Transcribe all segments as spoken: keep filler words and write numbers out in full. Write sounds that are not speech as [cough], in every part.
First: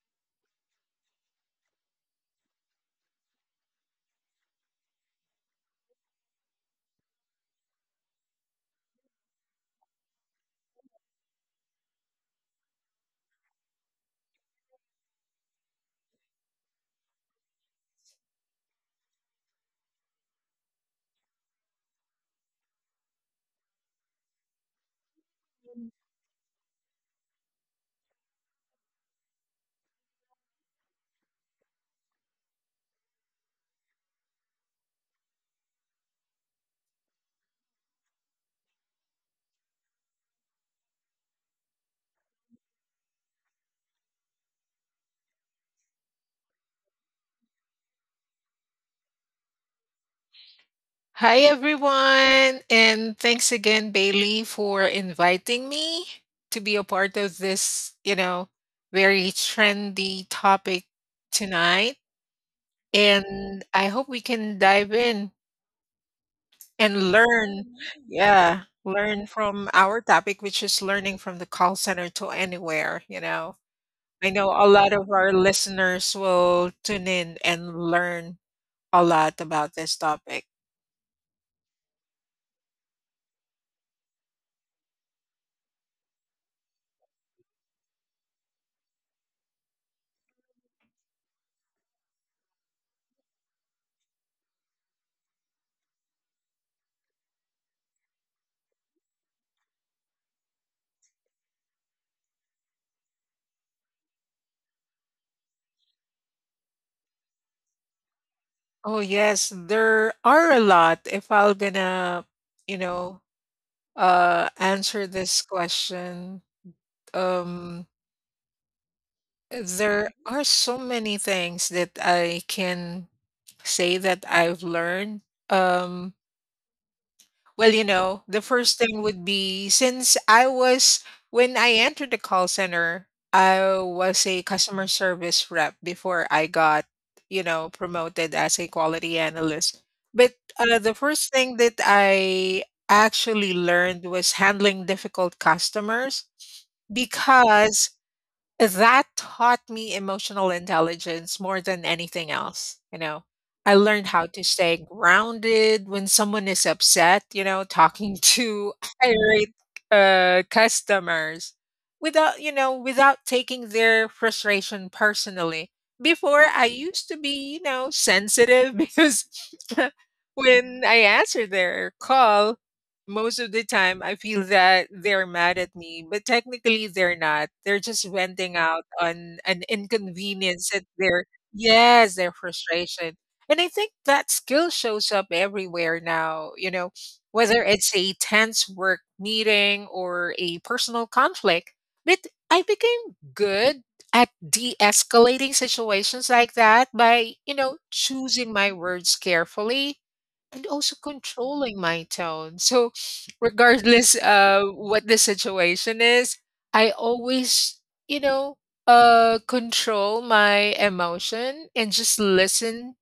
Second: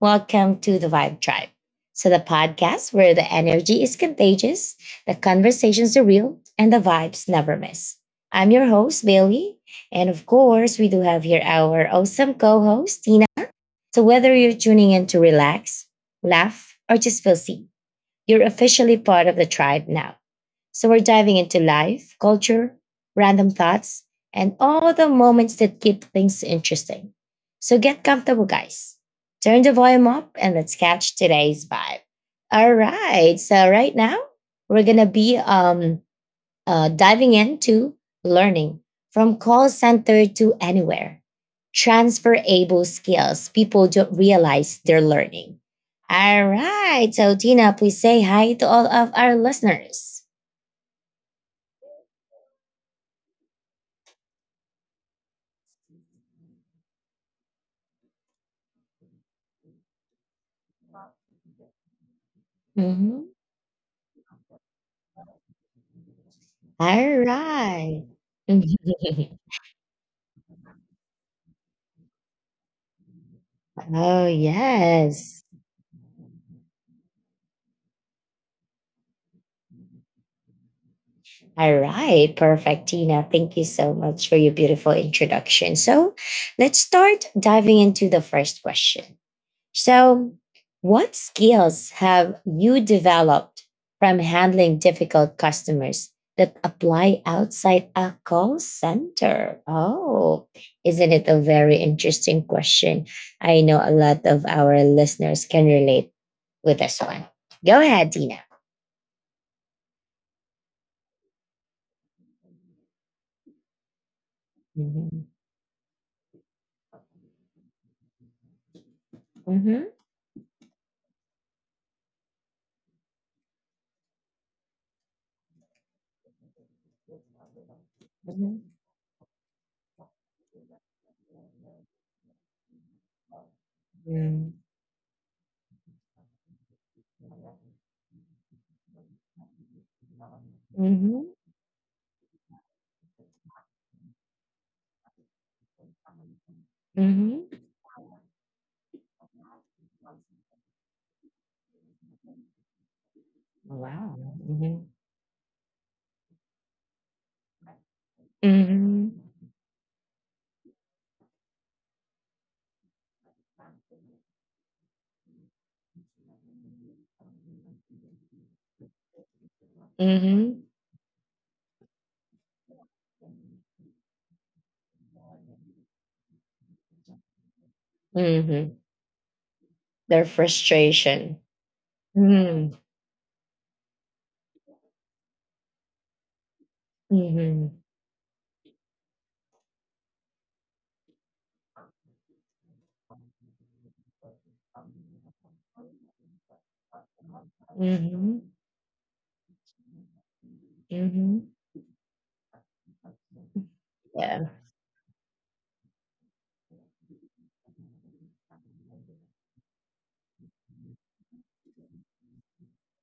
Welcome to the Vibe Tribe. So, the podcast where the energy is contagious, the conversations are real, and the vibes never miss. I'm your host, Bailey. And of course, we do have here our awesome co host, Tina. So, whether you're tuning in to relax, laugh, or just feel seen, you're officially part of the tribe now. So we're diving into life, culture, random thoughts, and all the moments that keep things interesting. So get comfortable, guys. Turn the volume up and let's catch today's vibe. All right. So right now we're gonna be um uh, diving into learning from call center to anywhere. Transferable skills people don't realize they're learning. All right. So, Tina, please say hi to all of our listeners. Hi, everyone, and thanks again, Bailey, for inviting me to be a part of this, you know, very trendy topic tonight. Mhm. And I hope we can dive in and All learn, right. yeah, learn [laughs] from our topic, which is learning from the call center to anywhere. You know, Oh, I know a lot of our yes. listeners will tune in and learn a lot about this topic. All right. Perfect, Tina. Thank you so much for your beautiful introduction. So let's start diving into the first question. So, what skills have you developed from handling difficult customers that apply outside a call center? Oh, isn't it a very interesting question? I know a lot of our listeners can relate with this one. Go ahead, Tina. Oh yes, there are a lot. If I'm gonna, you know, uh, answer Mm-hmm. this question, um, Mm-hmm. there are so many things that I can say that I've learned. Um, Well, you know, the Mm-hmm. first thing would be since I was, when I entered the call center, I was a customer service rep before I got, you know, promoted as a quality analyst. But uh, the Mm-hmm. first thing that I actually learned was handling difficult customers Mm-hmm. because that taught me emotional intelligence more than anything else, you know. I Oh, learned how wow. to Mm-hmm. stay grounded when someone is upset, you know, talking to [laughs] Hmm. irate uh, customers without, you know, without taking their frustration personally. Before, I used to be, you know, sensitive [laughs] because [laughs] Hmm. when I answered their call, most of the time I feel that they're mad at me, but technically they're not. They're just venting Hmm. out on an Their inconvenience at their frustration. yes, their Hmm. frustration. And I think that skill shows up everywhere now, you know, whether Hmm. it's a tense work meeting or a personal conflict. But I became good at de-escalating situations like that by, you know, Hmm. choosing my words carefully and also Hmm. controlling my tone. So, regardless Yeah. uh what the situation is, I always, you know, uh control my emotion and just listen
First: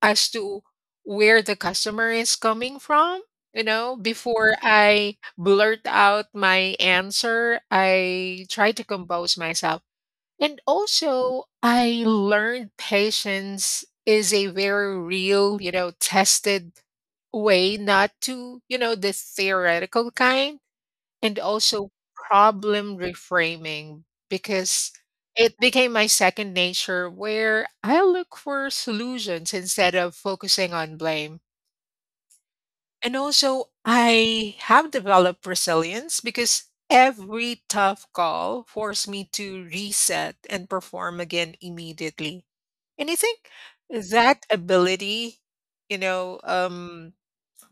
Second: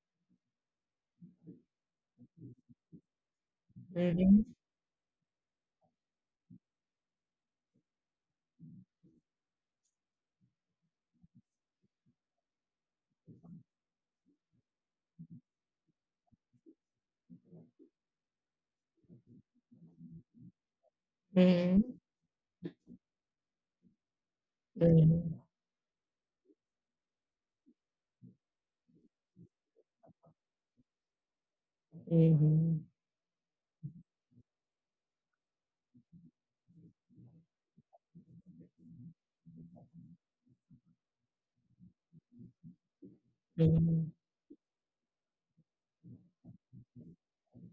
as to where the customer is coming from. You know, Hmm. Hmm. before I blurt out my answer, I try to compose myself. And also, I learned patience is a very real, you know, tested way not to, you know, the theoretical kind and Hmm. also problem reframing because Hmm. it became my second nature where I look for solutions instead of focusing on blame. And also, I have developed resilience because every tough call forced me to reset and perform again immediately. And I think Hmm. that ability, you know, um,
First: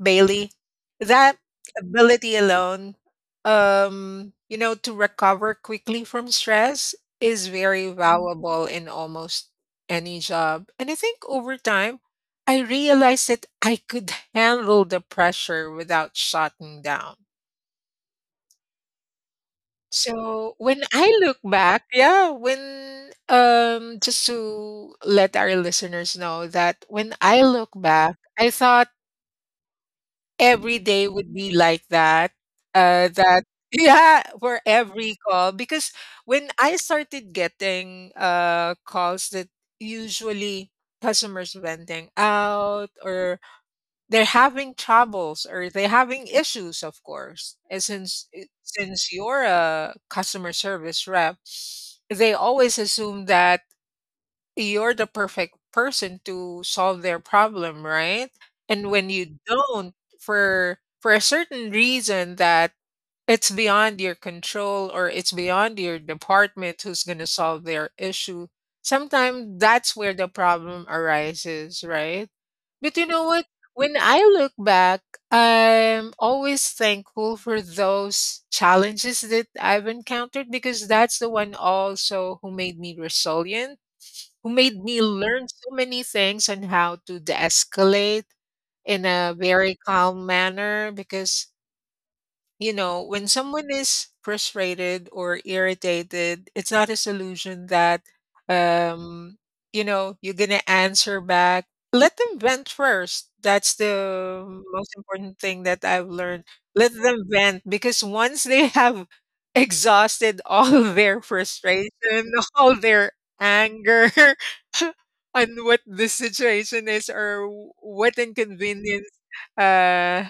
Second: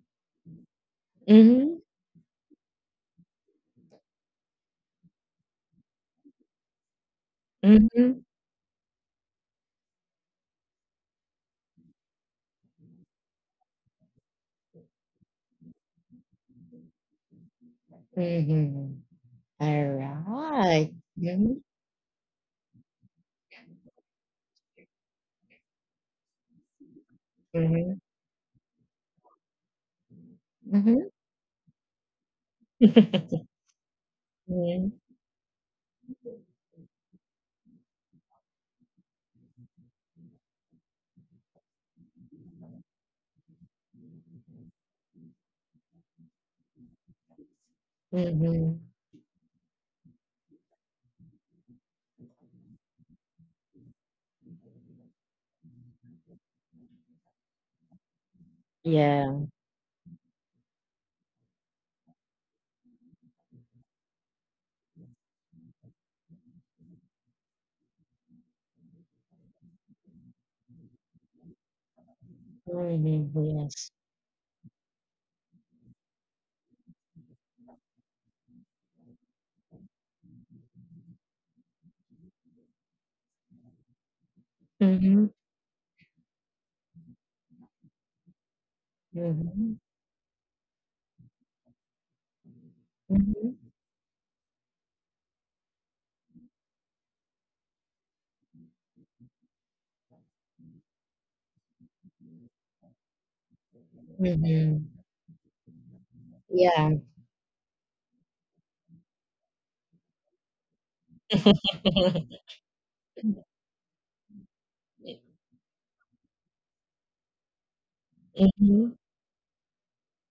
Bailey. That Hmm. ability alone, um, you know, to recover quickly from stress is very valuable in almost any job. And I think over time, I realized that I could handle the pressure without shutting down. Hmm. Hmm. All So when right. I look Mm-hmm. back, yeah, when um just to let our listeners know that when I look Mm-hmm. back, I thought every Mm-hmm. day would be like that. Uh, that [laughs] yeah, for every call because when I started getting uh calls that usually customers venting out or they're having troubles or they're having issues, of course. And [laughs] since eh, Mm-hmm. since you're a customer service rep, they always assume that you're the perfect person to solve their problem, right? And when Yeah. you don't for for a certain reason that it's beyond your control or it's beyond your department who's going to solve their issue, sometimes that's where the problem arises, right? But you know Mm, what? yes. When I look back, I'm always thankful for those challenges that I've encountered because that's the one also who made me resilient who made me Mhm, learn so many things on how to de-escalate in a very mhm, calm manner because you know, when mhm, someone is frustrated or irritated, it's not a solution that, um, you know, you're going to answer back. Let them vent first. That's the mhm. most important thing that I've learned. Yeah. Let them vent because once they have exhausted all [laughs] their frustration, [laughs] all their anger, [laughs] on what the situation is or what Mhm. inconvenience uh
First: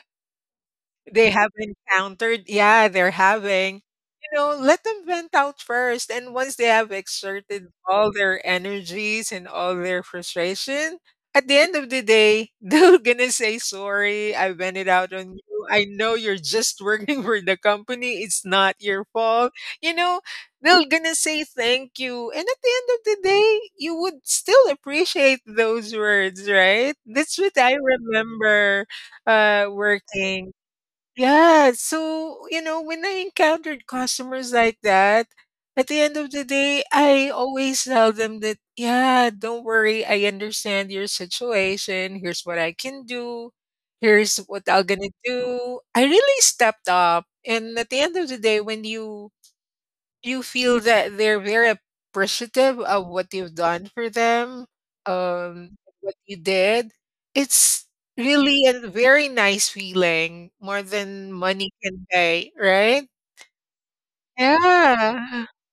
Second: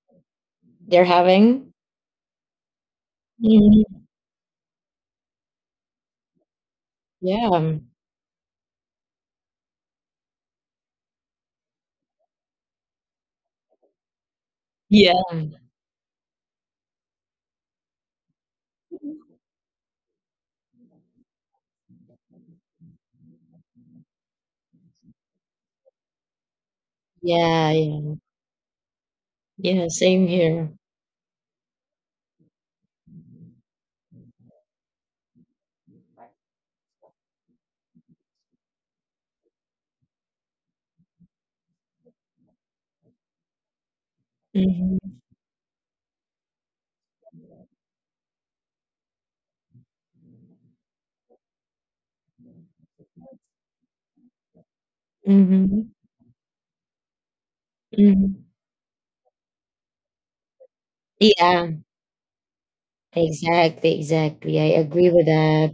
They're they have having? encountered yeah they're having, Mhm. you know, let them vent out first. And once they have exerted Yeah. all their energies and all their frustration at the end of the day [laughs] they're gonna say sorry, I vented out Yeah. on you, I know you're just working [laughs] for the company, it's not your fault, you know, they're gonna say thank you. And at the end of the day you would still appreciate those words, right? That's what Yeah, I yeah. remember uh Yeah, same working. here. Yeah, so, you know, when I encountered customers like that, at the end of the day, I always tell them that, yeah, don't worry, I understand your situation. Here's what I can do. Here's what I'm gonna Mhm, do. I really stepped up. And at the end of the day, when you you feel that they're very appreciative of what you've done for them, um, mhm, what you did. It's mhm. really a very nice feeling, more than Yeah, money can pay, right? exactly, exactly. I agree with Yeah, that.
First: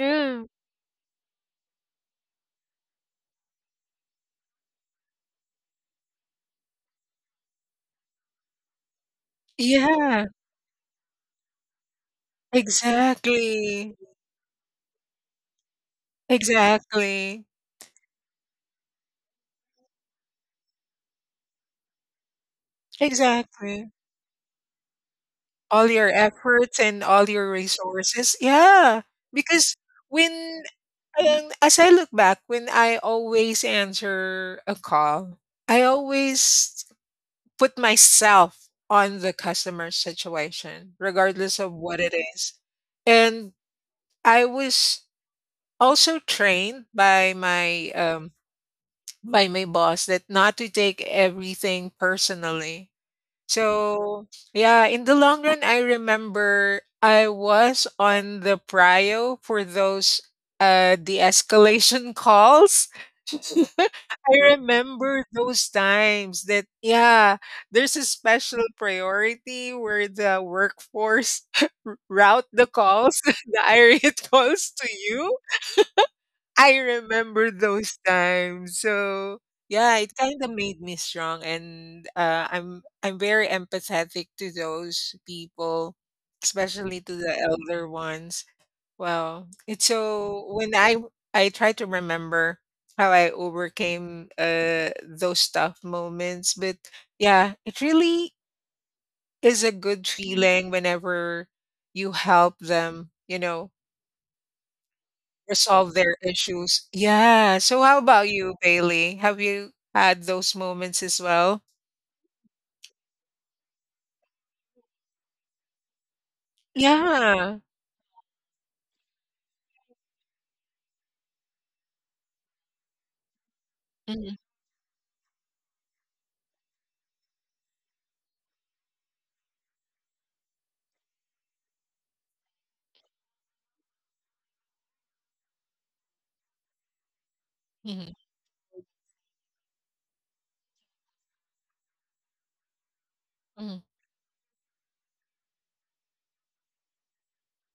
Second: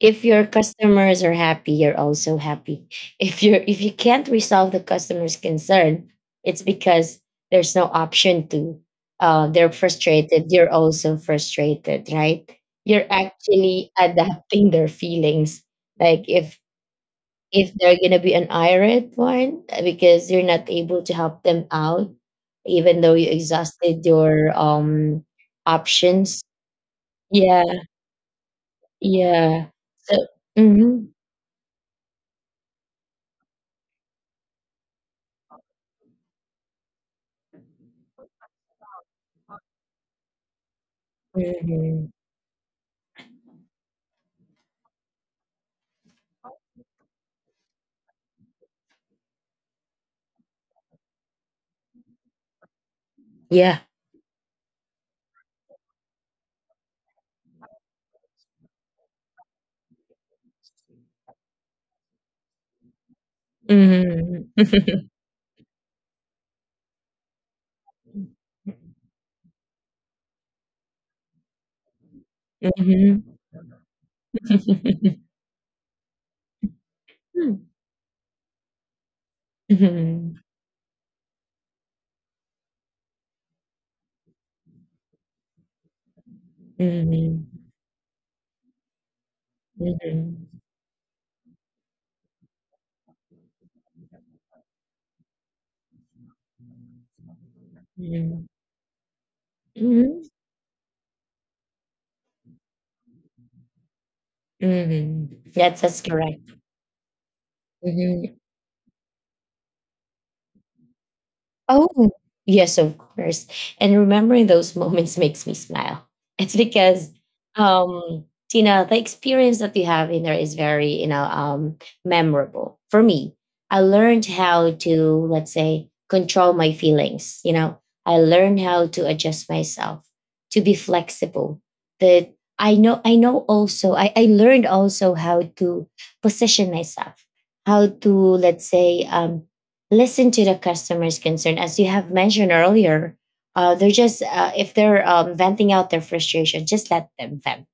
If your customers are happy, you're also happy. [laughs] if you are if you can't resolve the customer's concern, it's because there's no option to. Uh, they're yeah, frustrated, you're also frustrated, right? You're actually exactly, [laughs] adapting their feelings, like, if exactly, if they're gonna be an irate one, uh, because you're not able to help them out, even though you exactly. exhausted your um All your options. efforts and all your Yeah, resources, yeah, yeah. because So. when Hmm. And as I look back, when I always answer a call, I always put myself on the customer situation, regardless of what Hmm. it is. And I was also trained by my um, by my boss that not to take everything personally, Yeah. so, yeah, in the long run, I remember I was on the prio for those uh de-escalation calls. [laughs] I Mhm. [laughs] remember those times that yeah, there's a special priority where the workforce [laughs] route the calls, Mhm. [laughs] the irate calls to [laughs] you. I remember Mhm. those times. So yeah, it kind Mhm. of made me strong, and uh, I'm I'm very empathetic to those people, especially to the elder ones. Well, it's so Mhm. when I I try to remember how I overcame uh, those tough moments, but yeah, it really Mhm. is a good Mhm. feeling whenever you help them. You know, Mhm. Yes, resolve that's their correct. issues. Yeah. So how about Mhm. you, Bailey? Have you had those moments as well? Oh, yes, of course. And remembering those [laughs] moments makes me smile. It's because, Yeah. um, Tina, the experience that you have in there is very, you know, um, memorable for me. I learned Mhm, how to, let's say, control my feelings. You know, I learned how to adjust myself, to be flexible. That I know, I know also, I, I learned also how to position myself, how to, mhm, let's say, um, listen to the customer's concern as you have mentioned earlier. uh, mhm, They're just, uh, if they're, um, venting out their frustration, just let them vent.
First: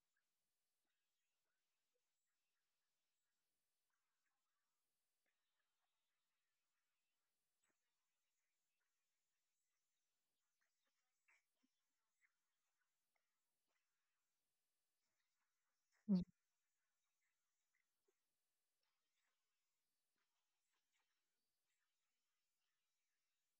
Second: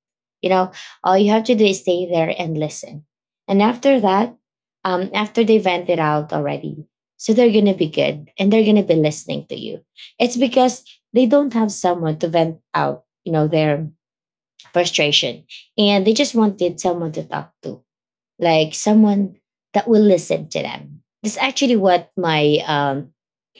you know all you have to do is stay there and listen, and after that, um, after they vent it out already, so they're gonna be good and they're gonna be listening to you. It's because they don't have someone to vent out, you know their frustration, and they mhm, just wanted someone to talk to, like someone that will listen to them. That's actually what my um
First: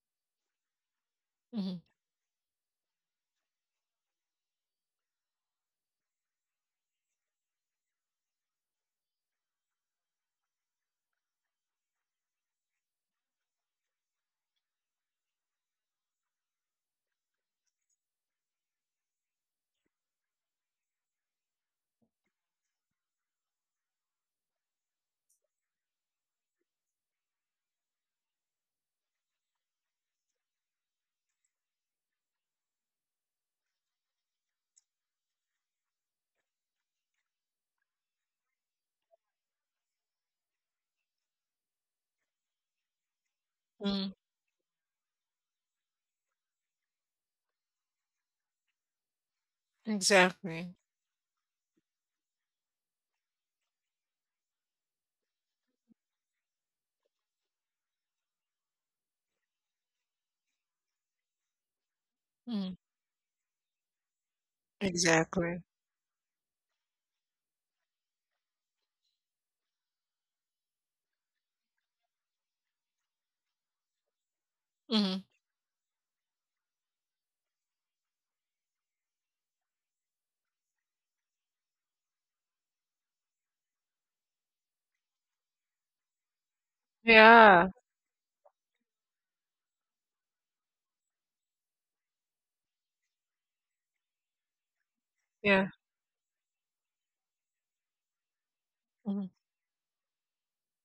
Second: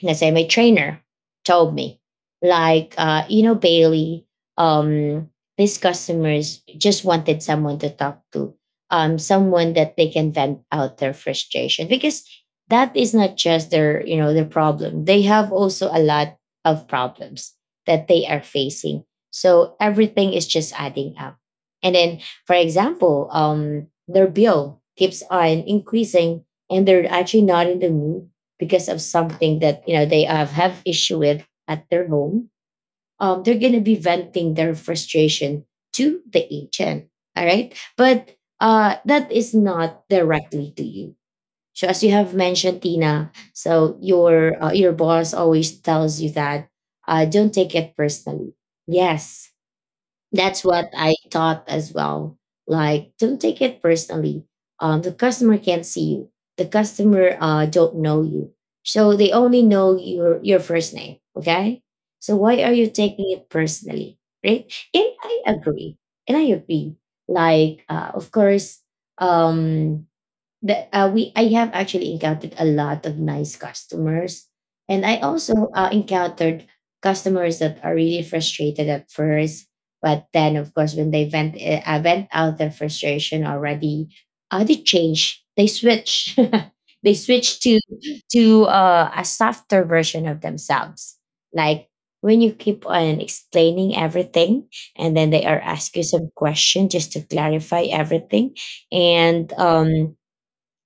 let's say my trainer told mhm, me. Like, uh, you know, Bailey, um, these customers just wanted someone to talk to, um, someone that they can vent out their frustration, because that is not just their, you know, their problem. They have also a lot of problems that they are facing. So everything is just adding up. And then, for example, um, their bill keeps on increasing, and they're actually not in the mood because of something that you know they have, have issue with at their home. Um, they're going to be venting their frustration to the agent. All right, but, uh, that is not directly to you. So as you have mentioned, Tina, so mhm. your uh, your boss always tells you that, uh, don't take it personally. Yes, that's Exactly. what I thought as well. Like, don't take it personally. Um, the customer can't see you. The customer, uh don't know you, so they only know your your first name. Okay, so why are Mhm. you taking it personally, right? And I Exactly. agree, and I agree. Like, uh, of course, um, the uh, we I have actually encountered a lot of nice customers, and I Mhm. also, uh, encountered customers that are really frustrated at first, but then, of course, when they vent uh, uh, vent out their frustration already, uh, they change, they switch, [laughs] they switch Yeah. to to uh, a softer version of themselves, like. When you keep on explaining everything, and then they are Yeah. ask you some question just to clarify everything, Mhm. and, um,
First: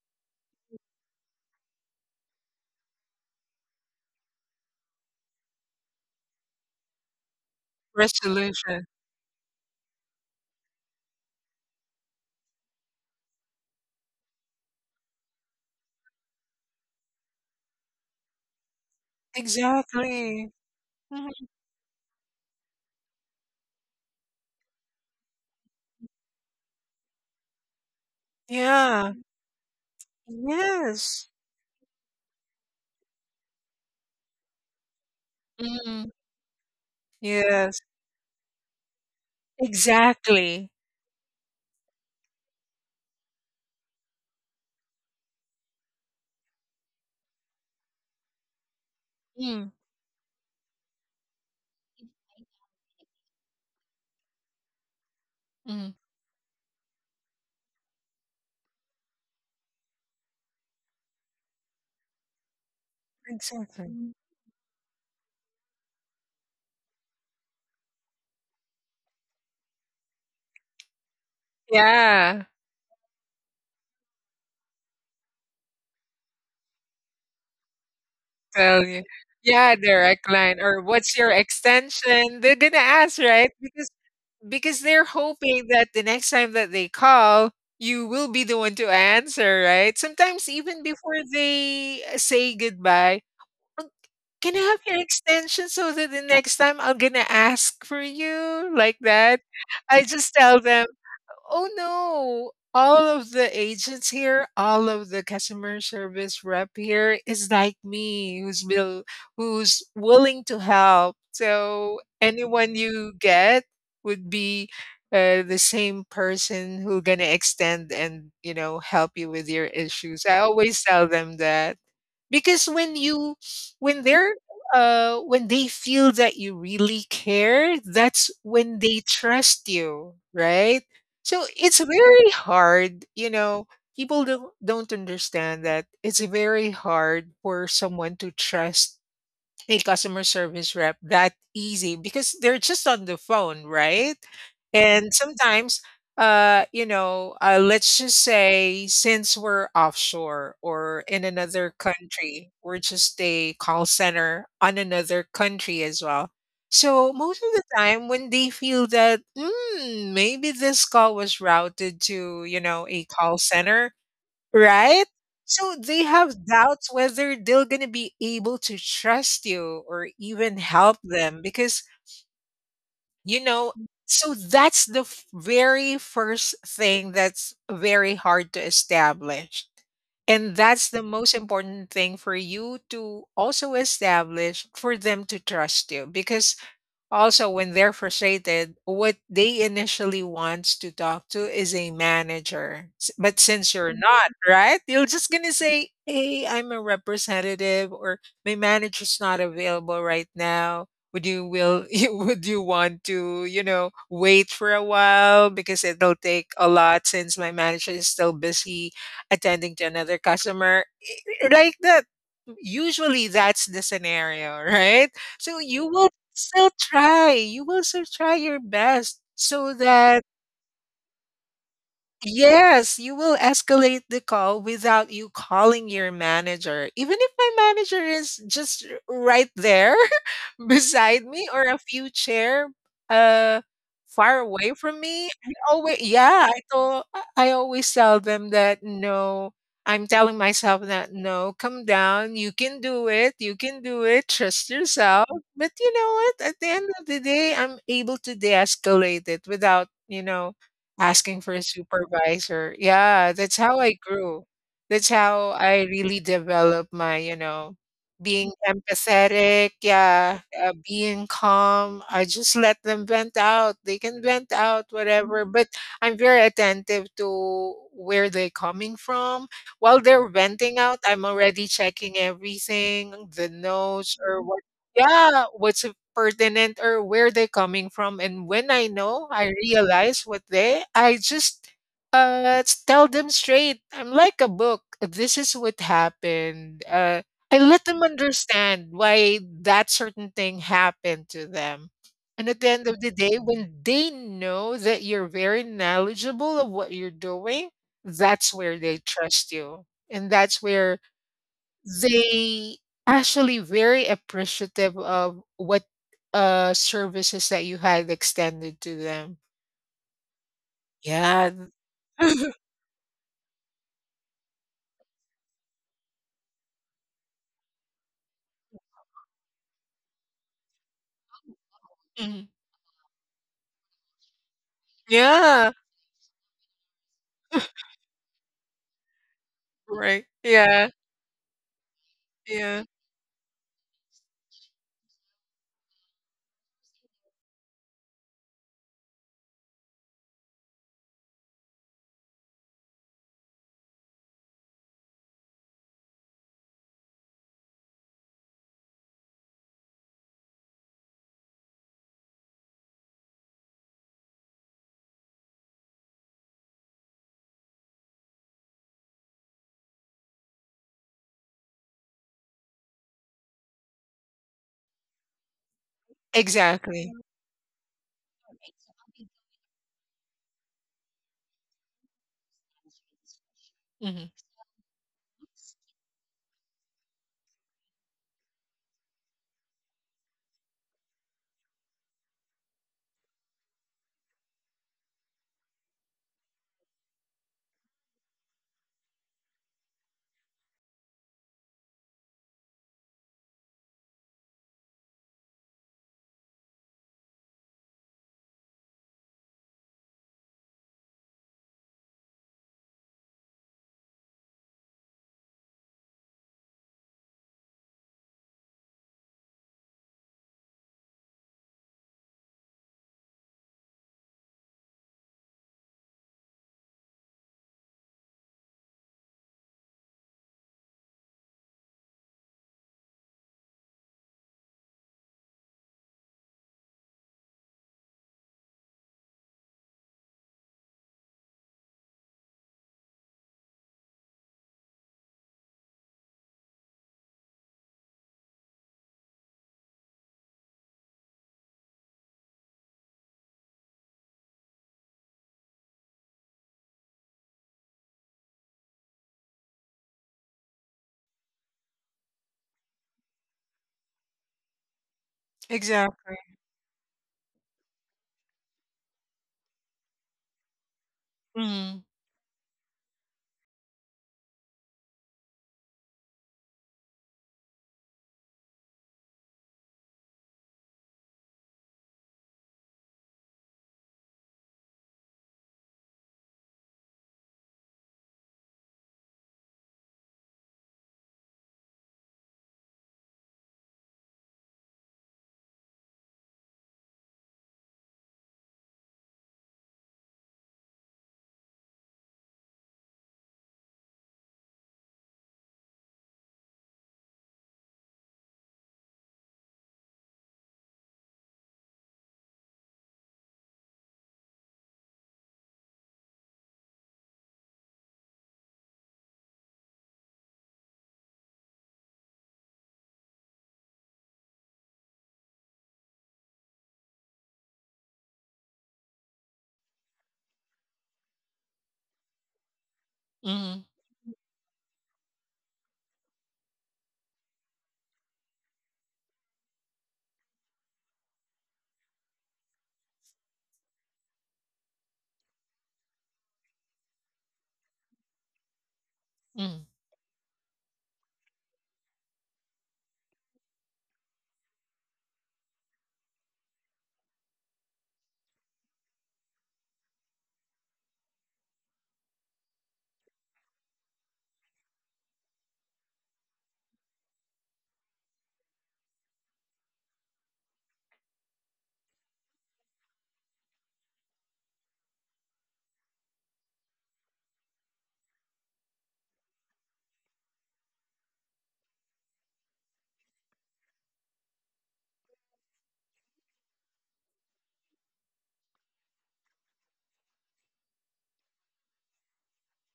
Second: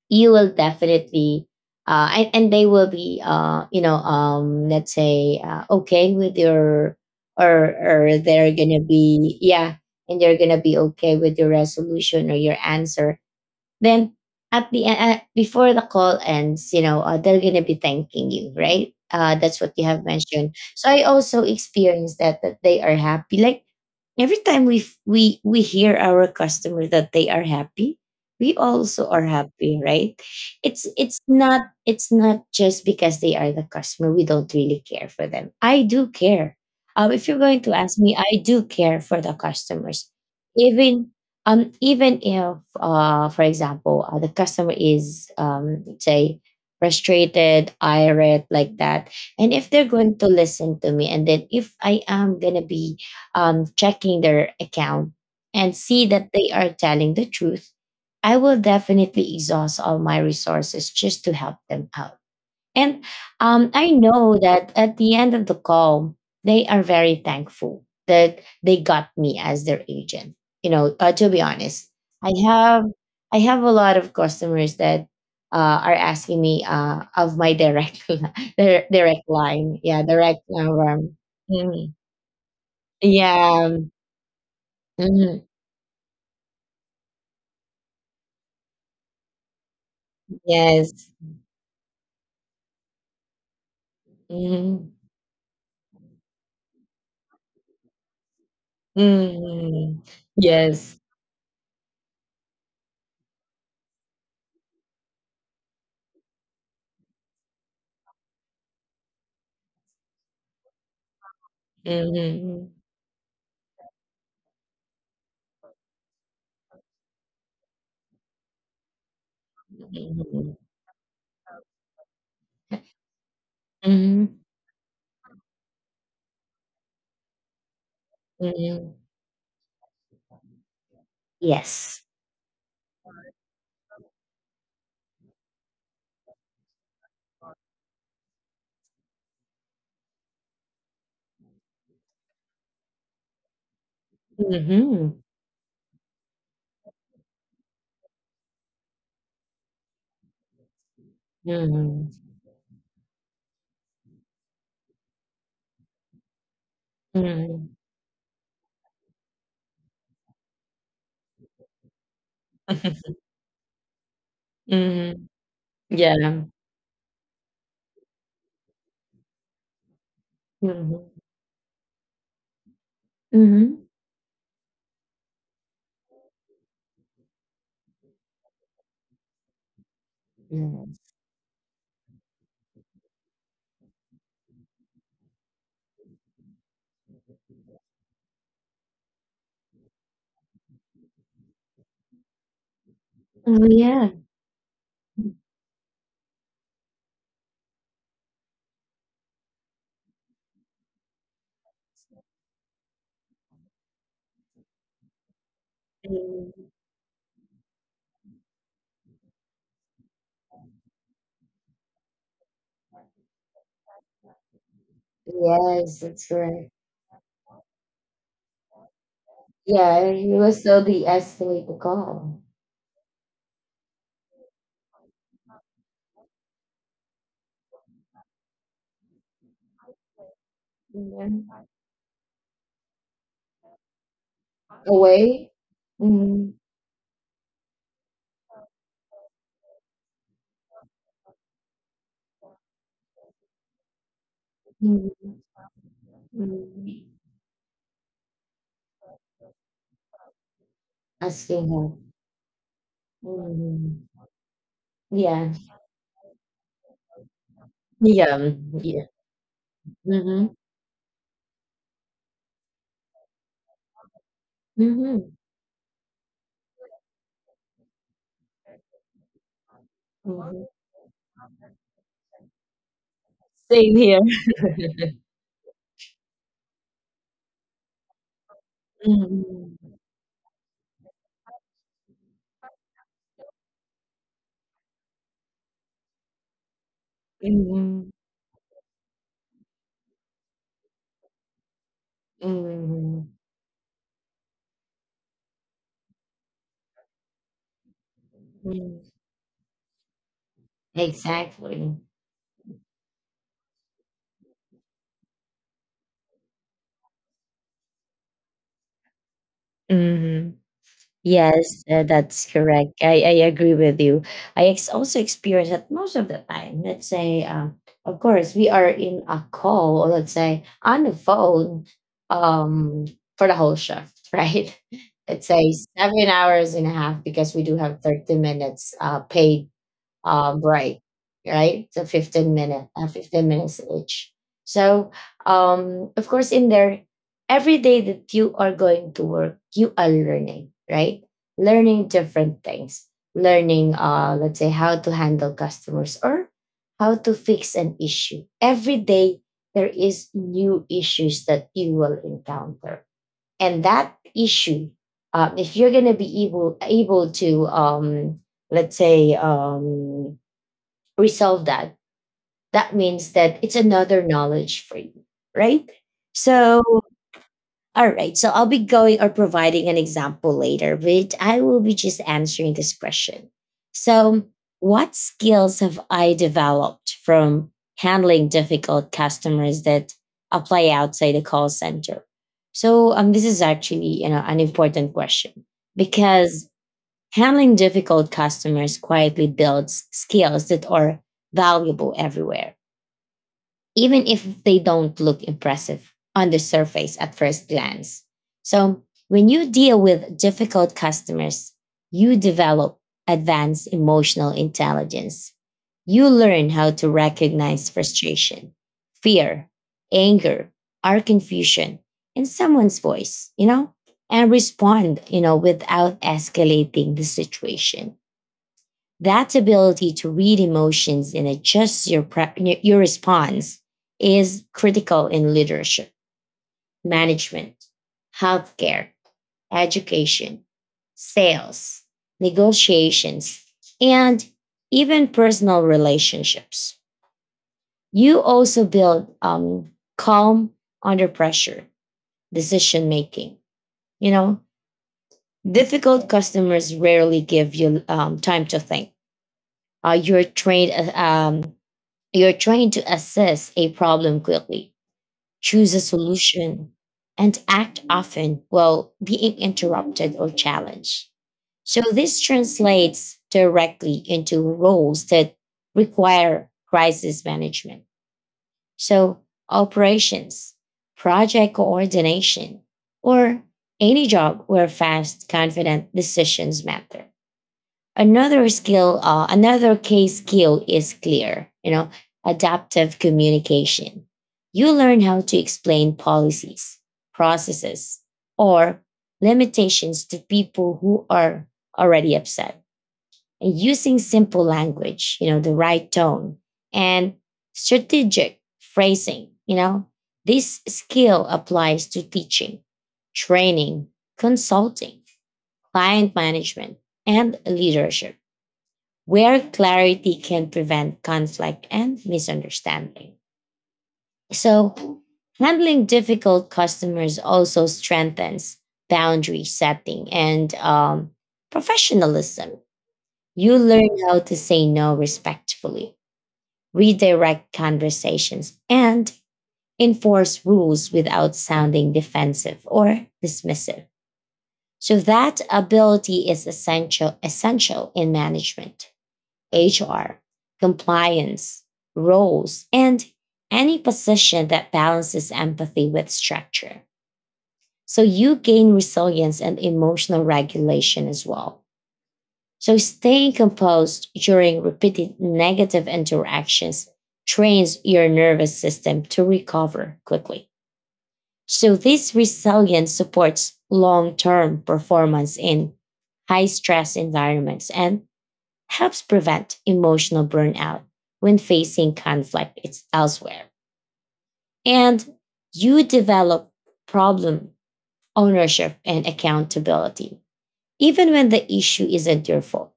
you will definitely, uh, and, and they will be, uh, you know um, let's say, uh, okay with your, or or they're gonna Resolution. be, yeah, and they're gonna be okay with your resolution or your answer. Then at the end, uh, before the call ends, you know uh, they're gonna be thanking you, right? Uh, that's what you have Exactly. mentioned. So I also Mhm. experienced that, that they are happy. Like, every time we f- we we hear our customer that they are happy, we also Yeah. are happy, right? it's it's Yes. not it's not just because they are the customer we don't really care for them. I do Mhm. care. Um, if you're going to Yes. ask me, I do care for the customers, Exactly. even, um even if, uh for example, uh, the customer is, um say, frustrated, irate, like that, and if Mm, they're going to listen to me, and then, if I am gonna be, um, checking their account and mm. see that they are telling the truth, I will definitely exhaust all my resources just to help them out. And, um, I Exactly. know that at the end of the call, they are very thankful that they got me as their agent. You know, uh, to be honest, I Yeah. have I have a lot of customers that, uh, are asking me, uh, of my direct [laughs] li- Tell their you. direct Yeah, line, yeah, direct direct line or number. what's your Mhm. extension? They're gonna ask, right? Yeah. Because because they're Mm-hmm. hoping that the next time that they call, you will be the one to answer, right? Sometimes even Yes. before they uh, say goodbye, "Oh, can I have Mhm. your extension so that the next time I'm gonna ask for you like that? Mm. I just tell them. Yes. Oh no. All of the agents here, all of the customer service rep here is like me who's will, who's willing to help. So Mhm. anyone you get would be uh, the same person who gonna extend and you know help you with your issues. I Mhm. always tell them that because when you when they're Mhm. uh when they feel that you really care, that's when Mhm. they trust you, right? So it's Yes. very hard, you know, people don't don't understand that it's very hard for someone to trust a customer service rep that easy because they're just on the phone, right? Mhm. And sometimes, uh, you know, uh, let's just say since we're offshore or in another Mhm. country, we're just a call center on another country as well. So most of the Mhm. time, when they feel that mm, maybe this call was routed to, you know, a [laughs] call center, right? Mhm. So they Yeah. have doubts whether they're going to be able to trust you or even help Mhm. them because, you know, Mhm. so that's the f- very first thing that's very hard to establish. And that's Mhm. the most important thing for you to also establish for them to trust you because also, when they're frustrated, what they initially wants to talk to is a manager. S- But Oh, since you're yeah. not, right? You're just going to say, hey, I'm a representative or my manager's not available right now. Would you will [laughs] you- would you want to, you know, wait for a while because it'll take a Mhm. lot since my manager is still busy attending to another customer. [laughs] Like that. Usually that's the scenario, [laughs] right? So you Yes, will that's right. still try. You will still try your best so Yeah, that it was still de-escalate the call. yes, you will escalate the call without you calling your manager. Even if my manager is just r- right there [laughs] beside me Yeah. or a few chair uh far away from me, Away. I always yeah, Mhm. I told I always tell them that no, I'm telling myself that no, come down, you can do it, you can do it, trust Mhm. yourself. But you know what? At the end Mhm. of the day, I'm able to de-escalate it without, you know, asking for a Asking her. supervisor. Yeah, that's how I Mhm. grew. That's how Yeah. I really developed my, you know, Yeah, being mm, yeah. empathetic, yeah, Mhm, uh, being calm. I just let them vent out. They can vent out mhm, whatever, but I'm very attentive to where they're coming from. While they're mhm. venting out, I'm already checking everything, the Same here. notes or what yeah, what's pertinent or where they're coming from. And when I know, I Mhm, realize what they, I just uh s- tell them straight. I'm like a book. This is what happened. Uh, I let them mhm, understand why that certain thing happened to them. And at the end of the mhm, day, when they know that you're very knowledgeable of what you're doing, that's where they mm. trust you. And that's where Exactly. they actually very appreciative of what uh services that you had extended to them. Hmm. Yeah. [laughs] Yes, uh, that's correct. I, I agree with you. I ex- also experience that most of the time. Let's say, um, of course, we are in a call, or let's say on the phone, Mhm. um, for the whole shift, [laughs] right? Let's say Yeah. seven hours and a half, because we do [laughs] have thirty minutes, uh, paid, Right. um, Yeah. break, right? So, fifteen Yeah. minute, uh, fifteen minutes each. So, um, of course, in there, every day that you are going to work, you are learning, right? Learning different things, learning, uh, let's say, how to handle customers, or how to fix an issue. Every day, there is new issues that you will encounter, and that issue, um, if you're gonna be able able to, um, let's say, um resolve that, that means that it's another knowledge for you, right? So, Exactly. all right. So I'll be going or providing an example later, but I will be just answering this question. Hmm. So, what skills have I developed from handling difficult customers that apply outside the call center? So, um, this is actually, you know an important question, because handling difficult customers quietly builds skills that are valuable everywhere, even if they don't look impressive on the surface at first glance. So, when you deal with difficult customers, you develop advanced emotional intelligence. You learn how to recognize frustration, fear, anger, our confusion in someone's voice, you know, and respond, you know, without escalating the situation. That ability to read emotions and adjust your, pre- your response is critical in leadership, management, healthcare, education, sales, negotiations, and even personal relationships. You also build, um, calm under pressure, decision making. You know, difficult customers rarely give you, um, time to think. Uh, you're trained uh, um, You're trying to assess a problem quickly, choose a Exactly. solution, and act often while being interrupted or challenged. Mm-hmm. So, this translates directly into roles that require crisis management. So, operations, project coordination, or any job where fast, confident decisions matter. Another skill, uh, another key skill is clear, you know, adaptive communication. You learn how to explain policies, processes, or limitations to people who are already upset, and using simple language, you know, the right tone, and strategic phrasing. You know, this skill applies to teaching, training, consulting, client management, and leadership, where clarity can prevent conflict and misunderstanding. So, handling difficult customers also strengthens boundary setting and, um, professionalism. You Mm-hmm. learn how to say no respectfully, redirect conversations, and enforce rules without sounding defensive or dismissive. So that ability is essential essential in management, Mm-hmm. H R, compliance, roles, and any position that balances empathy with structure. So you gain resilience and emotional regulation as well. So staying composed during repeated negative interactions trains your nervous system to recover quickly. So this resilience supports long-term performance in high stress environments and helps prevent emotional burnout when facing conflict it's elsewhere. And you develop problem ownership and accountability. Even when the issue isn't your fault,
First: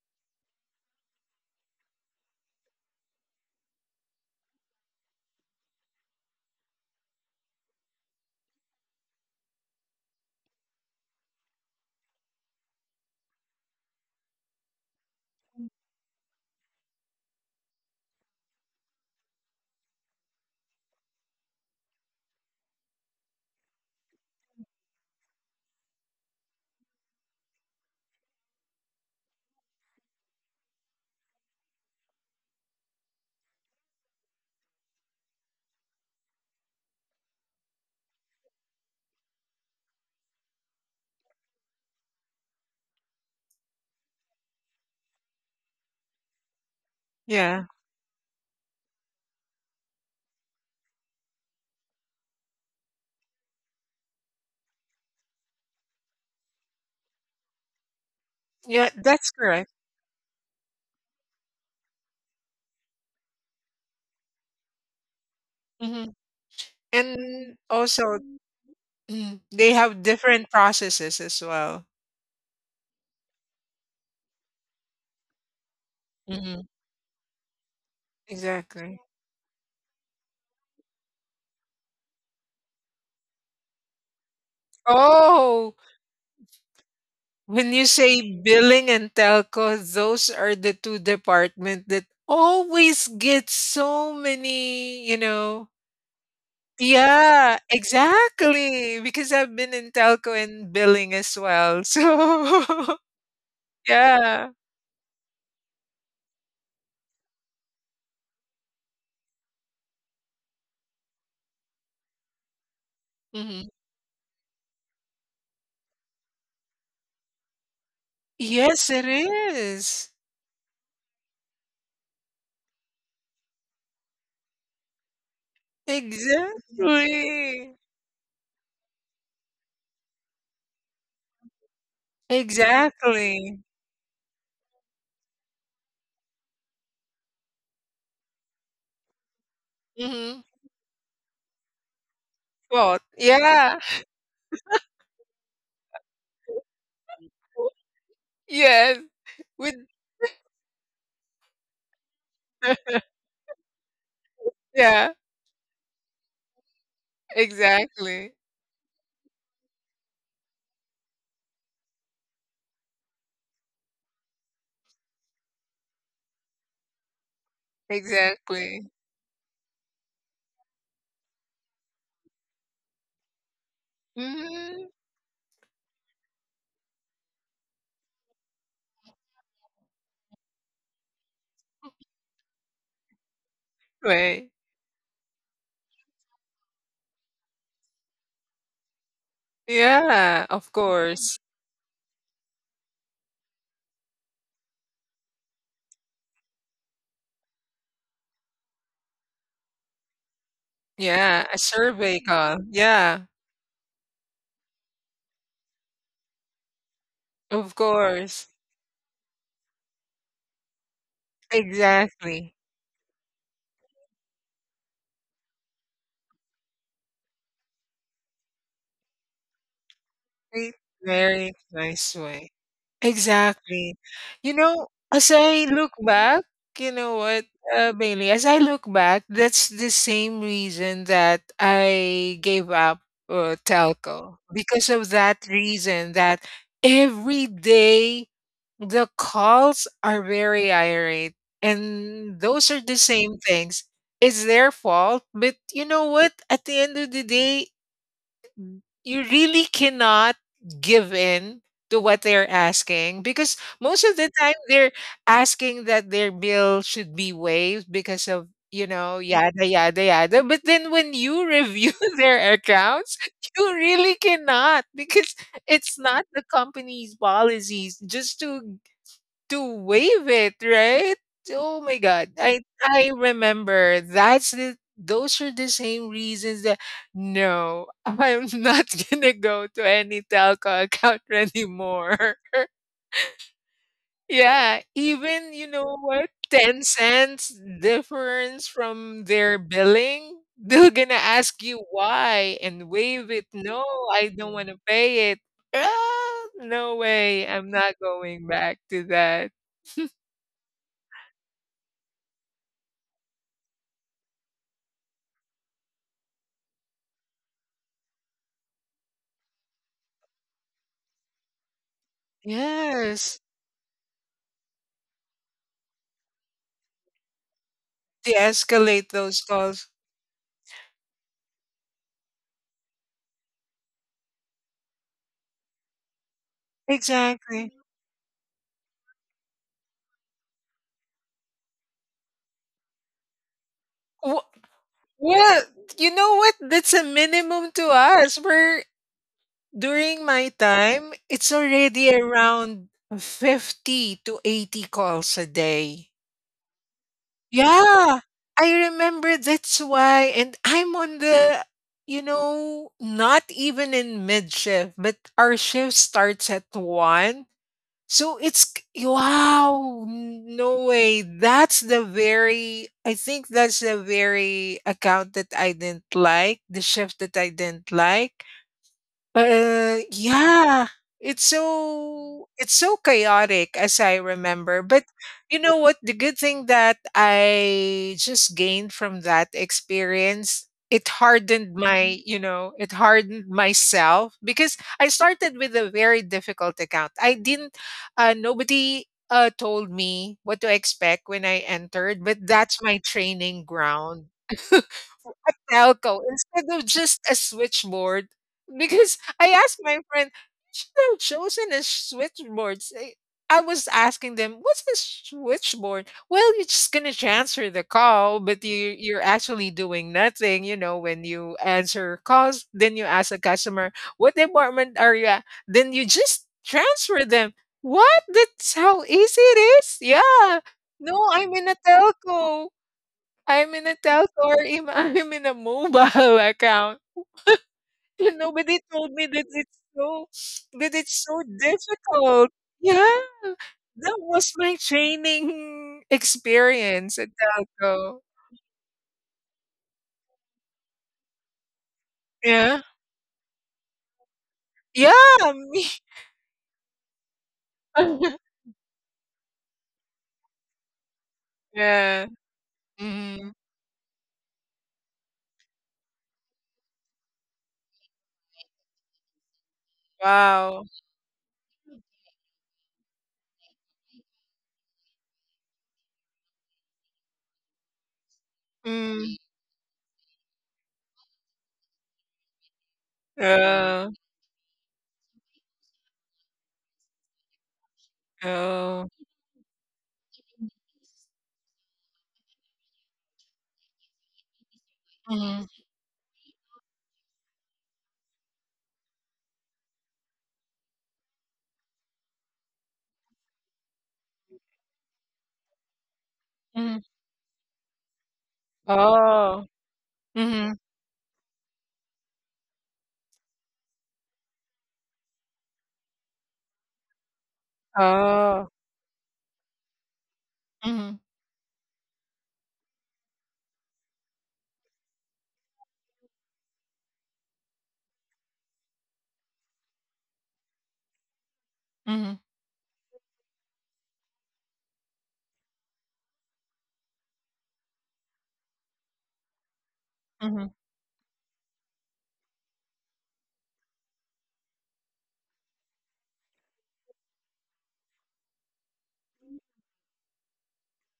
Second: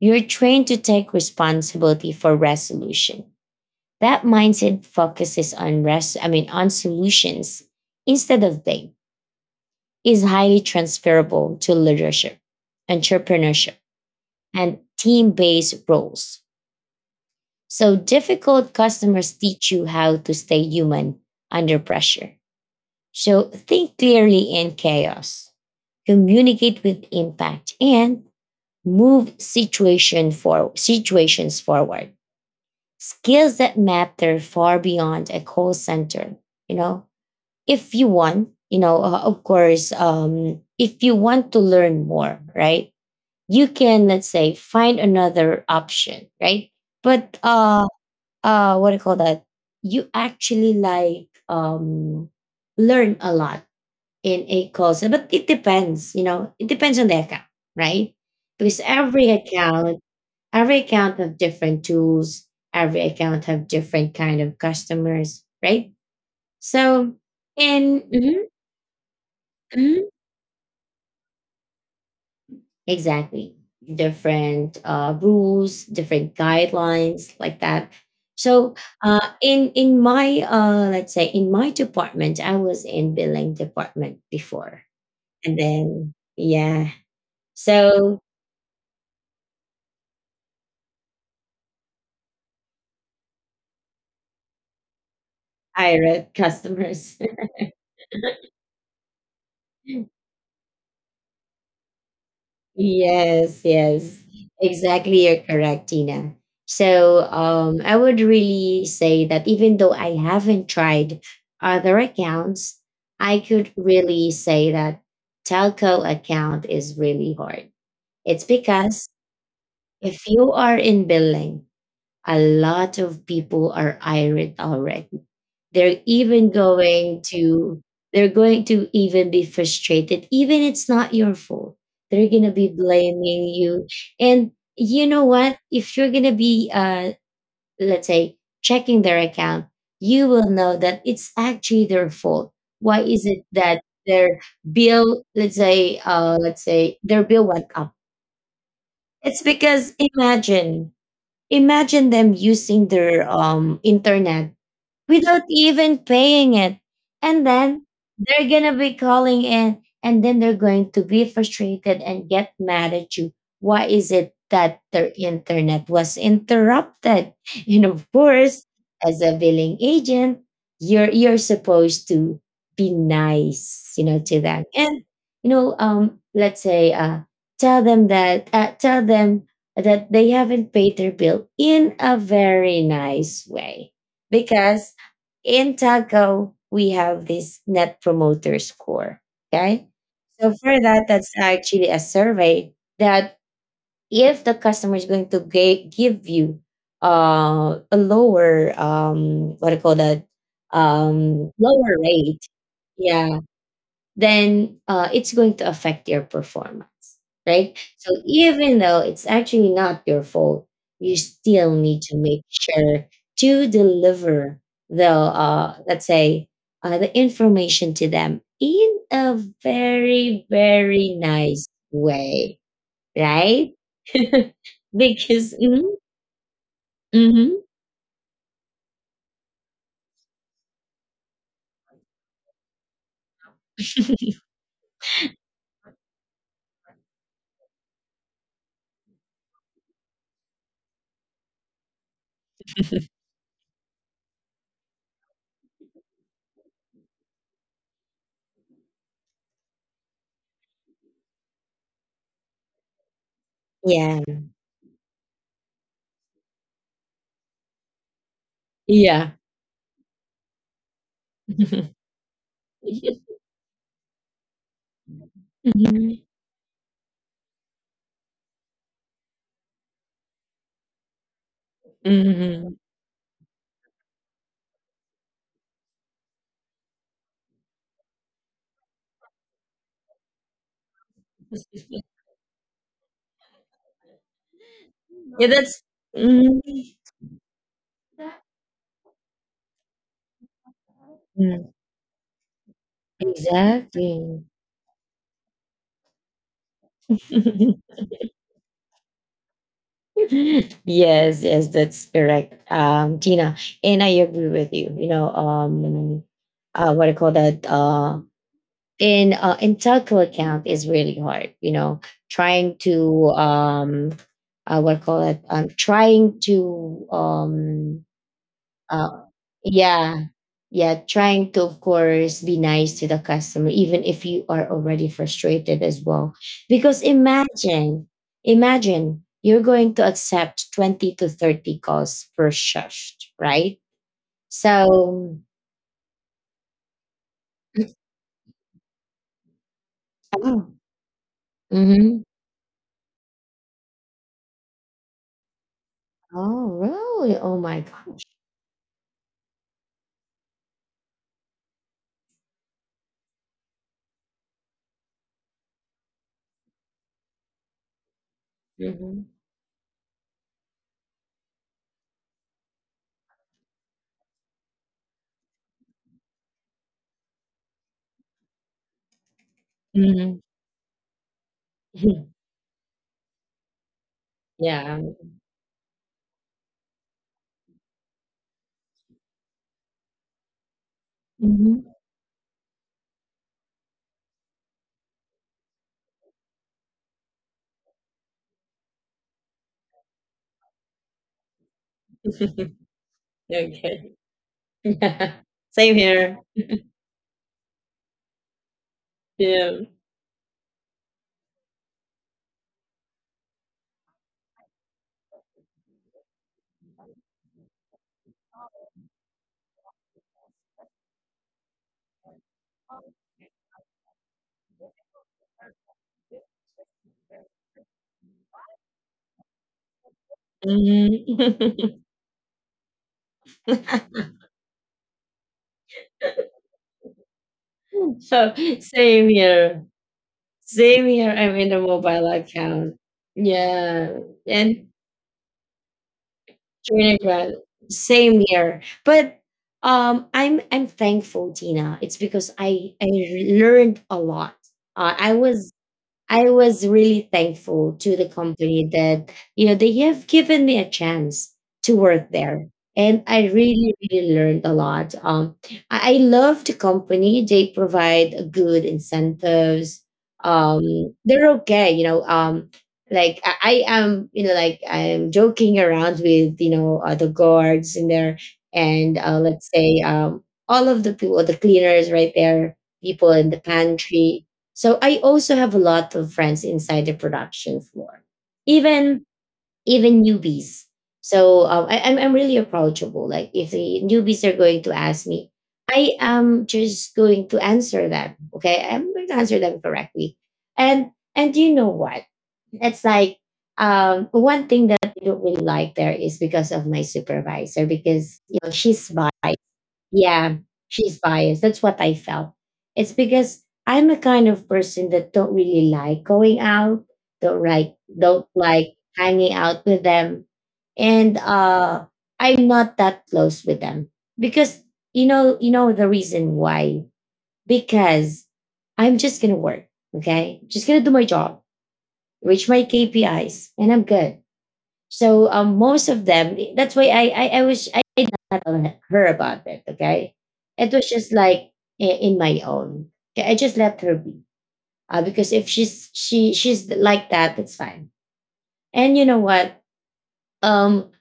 you're trained to take responsibility for resolution. That mindset focuses on rest, I mean on solutions instead of blame is highly transferable to leadership, entrepreneurship, and team-based roles. So difficult customers teach you how to stay human under pressure. So think clearly in chaos, communicate with impact, and move situation for situations forward. Skills that matter far beyond a call center. You know, if you want, you know, uh, of course, um, if you want to learn more, right? You can, let's say, find another option, right? But Yeah. uh, uh what do you call that, you actually like, um learn a lot in a course, but it depends, you know, it depends on the account, right? Because Yeah, every that's correct. account, every account have different tools, every account have different kind of customers, right? Hmm. So And and also, mhm, mm, they have mhm. different processes as well. Exactly. Different uh, rules, different Hmm. guidelines, like that. So, Exactly. uh, in in my uh, let's say in my department, I was in billing department before, and Oh, then yeah, when you so say billing and telco, those are the two department that always get so many, you know. I wrote customers. [laughs] Yeah, exactly. Because I've been in telco and billing as well. So, Yes, [laughs] yes, yeah. exactly. You're correct, Tina. So um, I would really say that even though I haven't tried other accounts, I Mhm. could really say that telco account is really hard. It's Yes, it because is. if you are in billing, a lot of people are irate already. They're even going Exactly. to they're going to even be frustrated even it's not your fault. They're going to be blaming Exactly. you. And you know what? If you're going to be uh let's say checking their account, you Mm-hmm. will know that it's actually their fault. Why What? is it Yeah. that their bill, let's say uh let's [laughs] say their bill went up? Yes. It's With because imagine, imagine them using [laughs] their um internet yeah, without even paying it. And then exactly. they're going to be calling in and then they're going to be frustrated and get mad at you. Why is it that their internet was interrupted? [laughs] And of course, Exactly. as a billing agent, you're you're supposed to be nice, you know, to them. Mm, And you know, um, let's say uh tell them that uh, tell them that they haven't paid their bill in a very nice way, right. because in Taco, we have this net promoter score. Okay. Yeah, So of for that, that's course. actually a survey that, if the customer is going to ga- give you uh, a lower, um, what do you call that, Yeah, um, a lower survey rate, call. Yeah, yeah, then uh, it's going to affect your performance, right? of So course. even though it's actually not your fault, you still need to make Exactly. sure to deliver the, uh, let's say, uh, the information to them in a very, Very, very very nice nice way. way, right? Exactly. You [laughs] know, as because, I mhm, look back, you know what, mhm, uh, Bailey, as I look back, that's the same reason that I gave up uh, telco. Because of that reason that every day the calls are very irate. And those are the same things. It's their fault. But you know what? At the end of the day, you really cannot give in to what they're asking because most of yeah, the time they're asking that their bill should be waived because of you know yeah. yada yada yada, but then when you review [laughs] [laughs] their accounts you really cannot because it's Mhm. not the company's policies just to to wave it, right? Oh my god. I Mhm. I remember that's the those are the same reasons that no, I'm not [laughs] gonna go to any telco account anymore. [laughs] Yeah, Yeah, even you that's. know what, Mhm. ten cents difference from their billing, they're gonna ask you why and waive it. No, I Exactly. don't want to pay it. Ah, no way, I'm not going back to that. [laughs] Yes, yes, that's correct, um, Tina. And I agree with you. You know, um, uh, what I call that uh, in uh, in telco account is really hard. You know, trying to Yes. um, uh, what I call it, um, trying to um, De-escalate Uh, those calls. yeah. Yeah. Trying to, of course, be nice to the customer, even if you are already frustrated as well. Because Exactly. imagine, imagine you're going to accept twenty to thirty calls per shift, right? Wh- So, Well, you know what? That's a minimum to us. We're During my oh, time, it's already mhm. around fifty to eighty calls a day. Oh really? Oh my gosh. Yeah, I remember that's why. And I'm on the, you know, not even in mid shift, but our shift starts at one. So it's k- Mhm. wow, no way. That's the very I think that's the very account that I didn't like, the chef that I didn't like. Uh, Mhm. yeah. It's [laughs] so it's so chaotic as I remember. Yeah. But you know what? The good thing that I just gained from that experience, it hardened Mhm. my, you know, it hardened myself because I started with a very difficult account. I didn't uh Nobody uh told me what to expect when I entered, but that's [laughs] my training Okay. ground. [laughs] A [laughs] Same telco here. instead of just a switchboard because I Yeah. asked my friend, should I have chosen a switchboard. Say- I was asking them, what's a switchboard? Well, you're just gonna transfer the call, but you you're actually doing nothing, you know, when you answer calls, then you ask a customer, what department are you at? Then you just transfer them. What? That's how easy it is? Yeah. No, I'm in a Mhm. telco. I'm in a [laughs] telco or im- [laughs] I'm in a mobile [laughs] account. [laughs] So Nobody told same me that it's here. so that Same it's here. so I'm in the mobile difficult. account. Yeah, Yeah. that was my And training experience at Trinidad. Dalco. Same here. But um I'm I'm thankful, Tina. It's because Yeah, I I learned a lot. Uh, I yeah, was me. I was really thankful to the [laughs] company that you know they have given me a chance to Yeah. work there, and I Mm, really really learned a lot. Um, I, I love the company; they provide good incentives. wow. Um, they're okay, you know. Um, like I, I am, you know, like I'm joking around with you know uh, the guards in there, and Mm, uh, let's say um all of the people, the cleaners right there, people in the yeah. pantry. So I also have a lot of friends inside the production floor, Oh. even even newbies. So um, I, I'm I'm really approachable. Like if the newbies are going to ask me, Mm, I am just going to answer them. Okay, I'm going to answer them correctly. And and you know what? It's like, um, one thing that I don't really like there is because of my mm. supervisor, because you know she's biased, Oh. yeah, Mm, she's biased. That's what I felt. It's because I'm a kind of person that don't really like going out, don't like don't oh. like hanging out with them. Mm, And uh I'm not that close with them. Because you know, you know the reason why? Because I'm just gonna work, okay? Just gonna do my job, mm, reach my K P Is, and I'm good. So um, most of them, that's why I I, I was I did not tell her about it. Okay, mm, it was just like i- in my own. Okay, I just let her be, uh, because if she's she she's like that, that's fine. And you know what? Um,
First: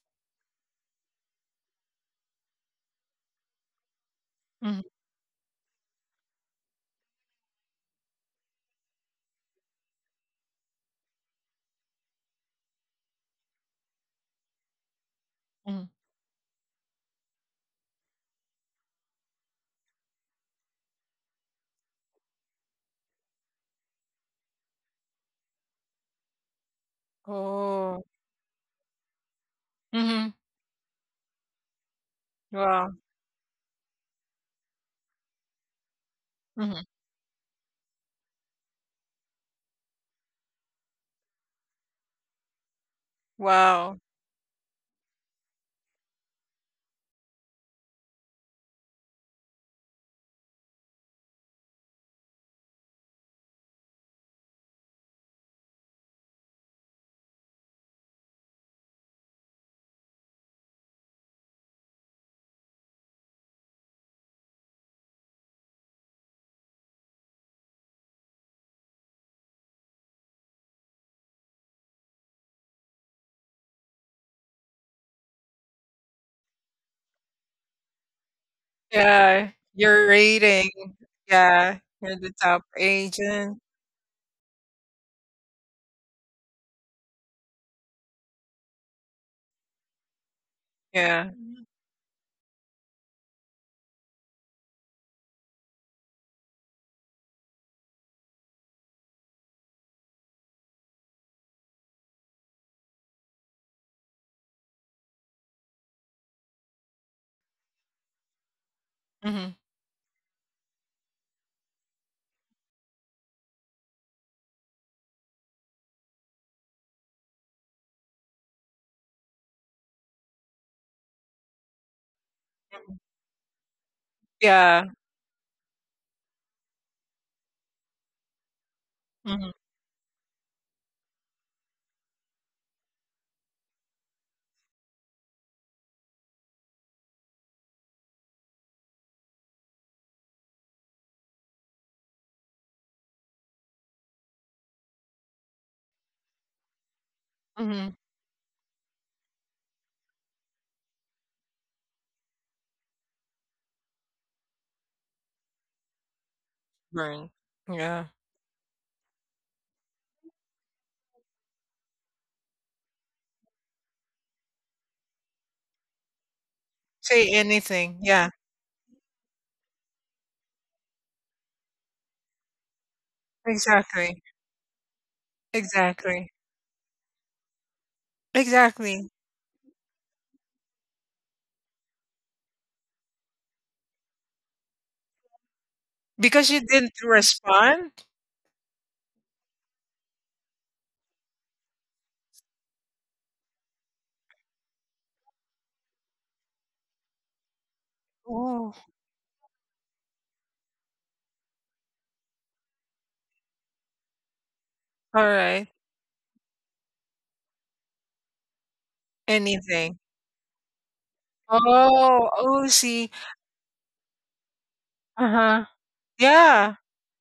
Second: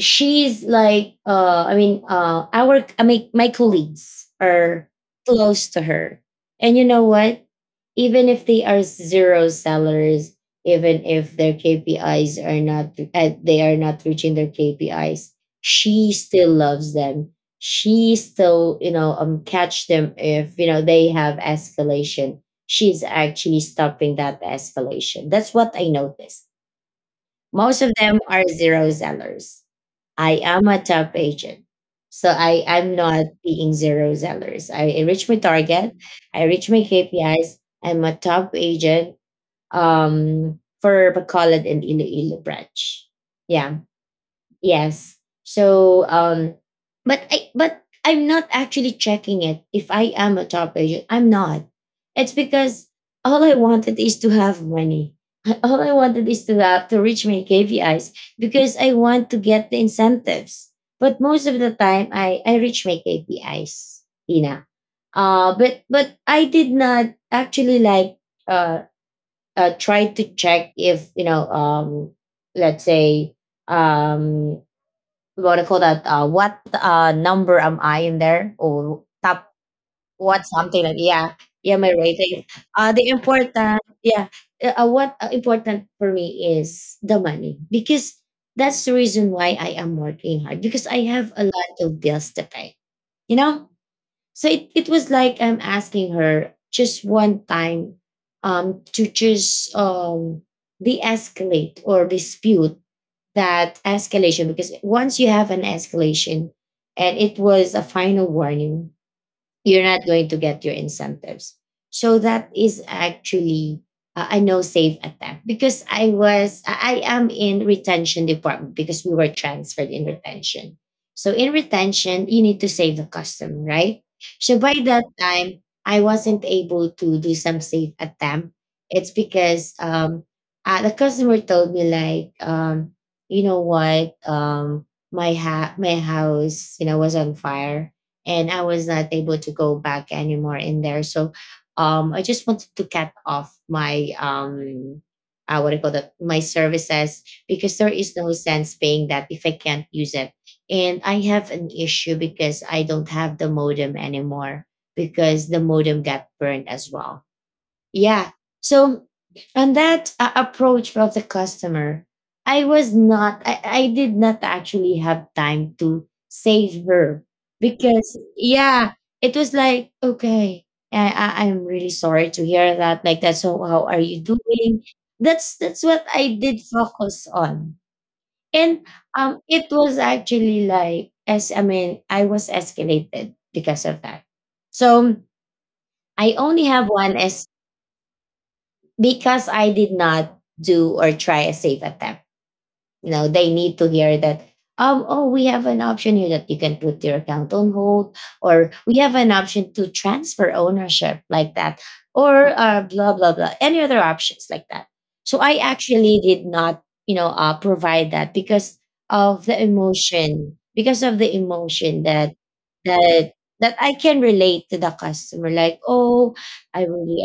she's like uh i mean uh our, I mean my colleagues mm, are close to her, and you know what, even if they are zero sellers, even if their K P Is are not, uh, they are not reaching their K P Is, mm. she still loves them. She still, you know, um catch them if you know they have escalation. She's actually stopping that escalation. That's what I noticed. Most of Oh. them are zero sellers. I Mm, am a top agent. So I, wow. I'm not being zero sellers. I, I reach my target. I reach my Mm, K P Is. I'm a top agent um, for Bacolod and Iloilo branch. Yeah. wow. Yes. So um but I, but I'm not actually checking it if I am a top agent. I'm not. It's because all I wanted is to have money. [laughs] All I wanted is to have to reach my K P Is because I want to get the incentives. But most of the time I I reach my K P Is, Tina. Uh but but I did not actually like uh uh try to check if you know um let's say um what do you call that? Uh, what uh, number am I in there? Or top Yeah, your what, rating. something like, yeah, yeah, Yeah, my you're the rating. top Uh, the important agent. yeah, uh, uh, what uh, important for me is the money, because that's the reason why I am working hard because I have Yeah. a lot of bills to pay. You know, so it, it was like I'm asking her just one time, um, to just um de-escalate or dispute that escalation, because once you have an escalation and it was a final warning, Mhm, you're not going to get your incentives. So that is actually uh, I know safe attempt, because I was I I am in retention department, because we were transferred in retention. So in retention, you need to save mhm. the customer, right? So by Yeah. that time, I wasn't able to do some safe attempt. It's Mhm, because um uh, the customer told me like, um you know what, um my ha- my house you know was on fire and I was not able to go back anymore in there. So um, I just wanted to cut off my um, uh, what do you call that? My services, because there mhm. is no sense paying that if I can't use it. And I have an issue because I don't have the modem anymore because the modem got burned as well. Right. Yeah. Yeah. So on that uh, approach of the customer, I was not, I, I did not actually have time to save her Say anything. because, Yeah, yeah, it was like, okay, I, I, I'm really sorry to hear that. Like that. So how are you exactly, doing? That's, that's what exactly, I did focus on. And exactly. um, it was actually like, as I mean, I was escalated because of that. So I Because only you have didn't one, respond? because I did not do or try a safe attempt. You know, they need to hear that, um oh, we have an option here that you can put your account on hold, or Oh, we have an option to transfer ownership, like that, or uh, blah blah blah, any other options like that. So I alright. actually did not, you know, uh, provide that because of the Anything. emotion, because of the emotion Oh, that oh, see. that that I can relate to the customer, Uh-huh. like, oh, Yeah, I really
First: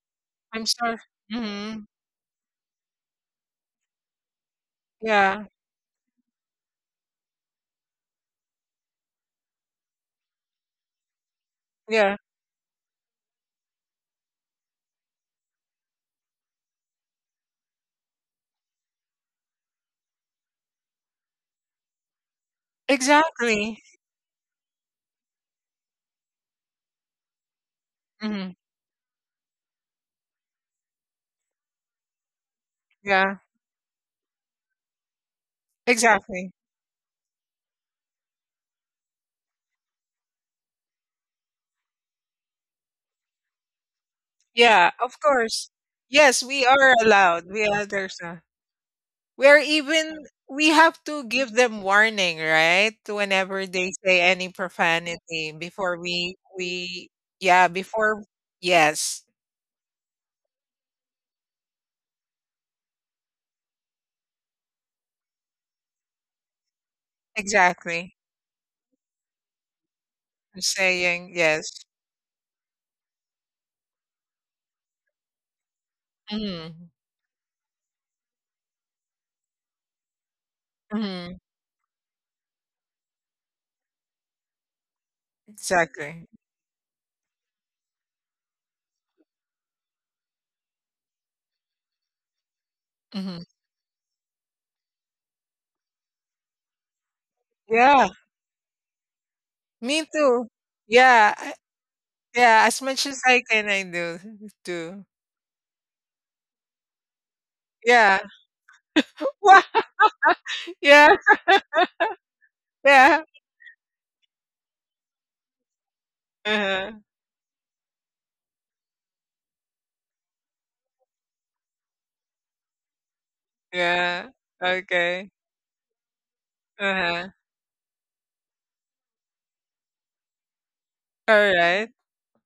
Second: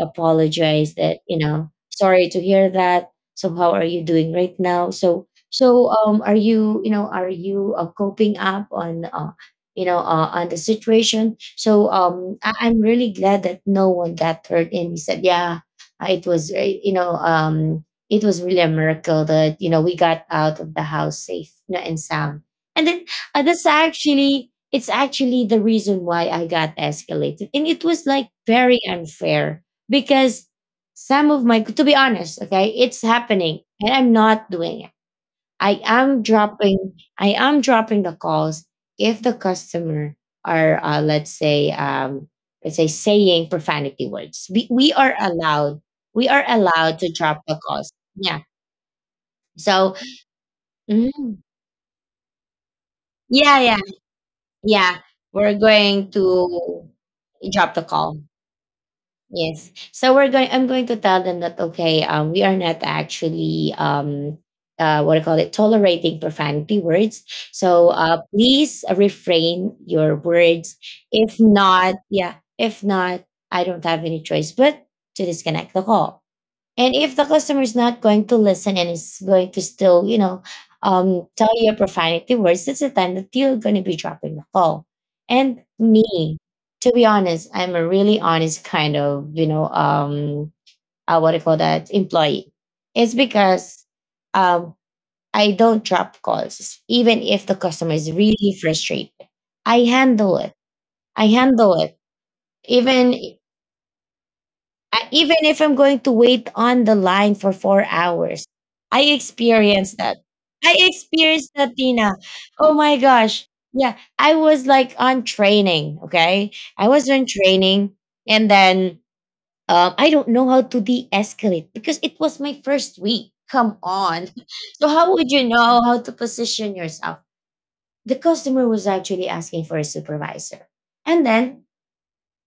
I'm apologize sorry. that, you know, Mhm. sorry to hear that, so how are you doing right now? So Yeah, so, um, are you, you know, are you uh, coping up on, uh, you know, uh, on the situation? So, yeah. um, I- I'm really glad that no one got hurt. And he said, yeah, uh, it was, uh, you know, um, it was really a miracle that you know we got out of the house safe, you know, and sound. And then uh, that's Exactly. actually it's actually the reason why I got escalated, and it was like Mhm. very unfair because some of my to be honest okay it's Yeah, happening and I'm not doing I am exactly. dropping I am dropping the calls if the customer are uh, let's say um, let's say saying profanity words. We Yeah, we are of course. allowed we are Yes, we are allowed to drop allowed. the We are calls. There's Yeah. a we're So even we have to mm, give them warning, right? yeah, Whenever yeah, they say any yeah, profanity we're before going to we we yeah, drop the call. before yes, Yes. So we're going I'm going to tell them that okay, um, we are not actually um uh, what do you call it, tolerating profanity words. So exactly. uh, please refrain your I'm words. saying If yes. not, yeah, if not, I don't have any choice but to disconnect the call. Hmm. And if the customer is not going to listen and is going to still, you know, um, Hmm. tell you a profanity words, that's the time that you're going to be dropping the call. And Exactly. me, to be honest, I'm a really honest kind of, you know, um, uh, what do you call that, employee. It's Hmm. because um, I don't drop calls, even if the customer Yeah, is really frustrated. I me handle too. it. I Yeah, I- handle it. yeah, as much Even as I can I do too. I, even if I'm going to wait on the line for four Yeah. hours, I [laughs] Wha- experienced that. I yeah, experienced that, Tina. Oh my yeah. gosh. Yeah, I was like on training. Okay. I Uh-huh. was on training. And then um, I don't know how to de escalate because it was my first week. Come on. Yeah. [laughs] So, how would Okay. you know how to position yourself? Uh-huh. The customer was actually asking for a supervisor. And then Alright.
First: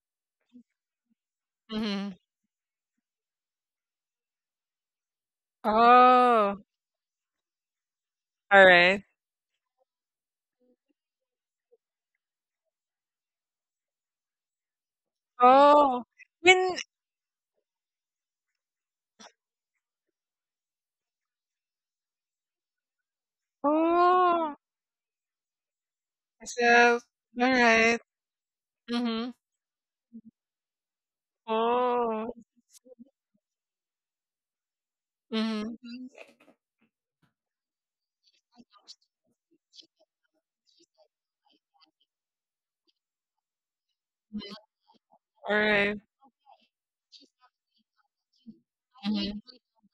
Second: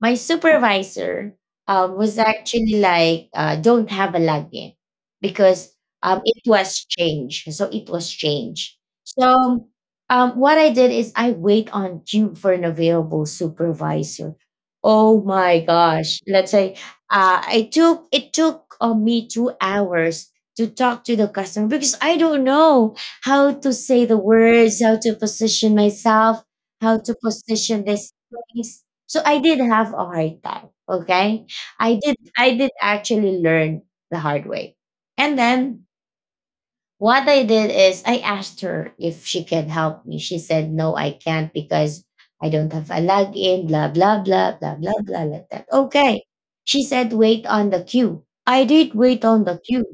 my supervisor um, was Mhm. actually like, uh, don't have a login because um, it Oh, was changed. So it was changed. alright. So um, what I did is I wait on queue for an available supervisor. Oh my Oh, gosh. Let's say when uh, I took it took uh, me two hours to talk to the customer because I don't know how to say the oh, words, how to position myself, how so to position Alright. this place, so Mhm. I did have a hard time. Okay. I did Oh. I did actually learn the hard way. And then Mhm. what I did is I asked her if she can help me. She said, no, I can't because I don't have a login, blah, blah, Mhm. blah, blah, blah, blah, like that. Alright. Okay. She said, wait on the queue. I did wait Mhm. on the queue.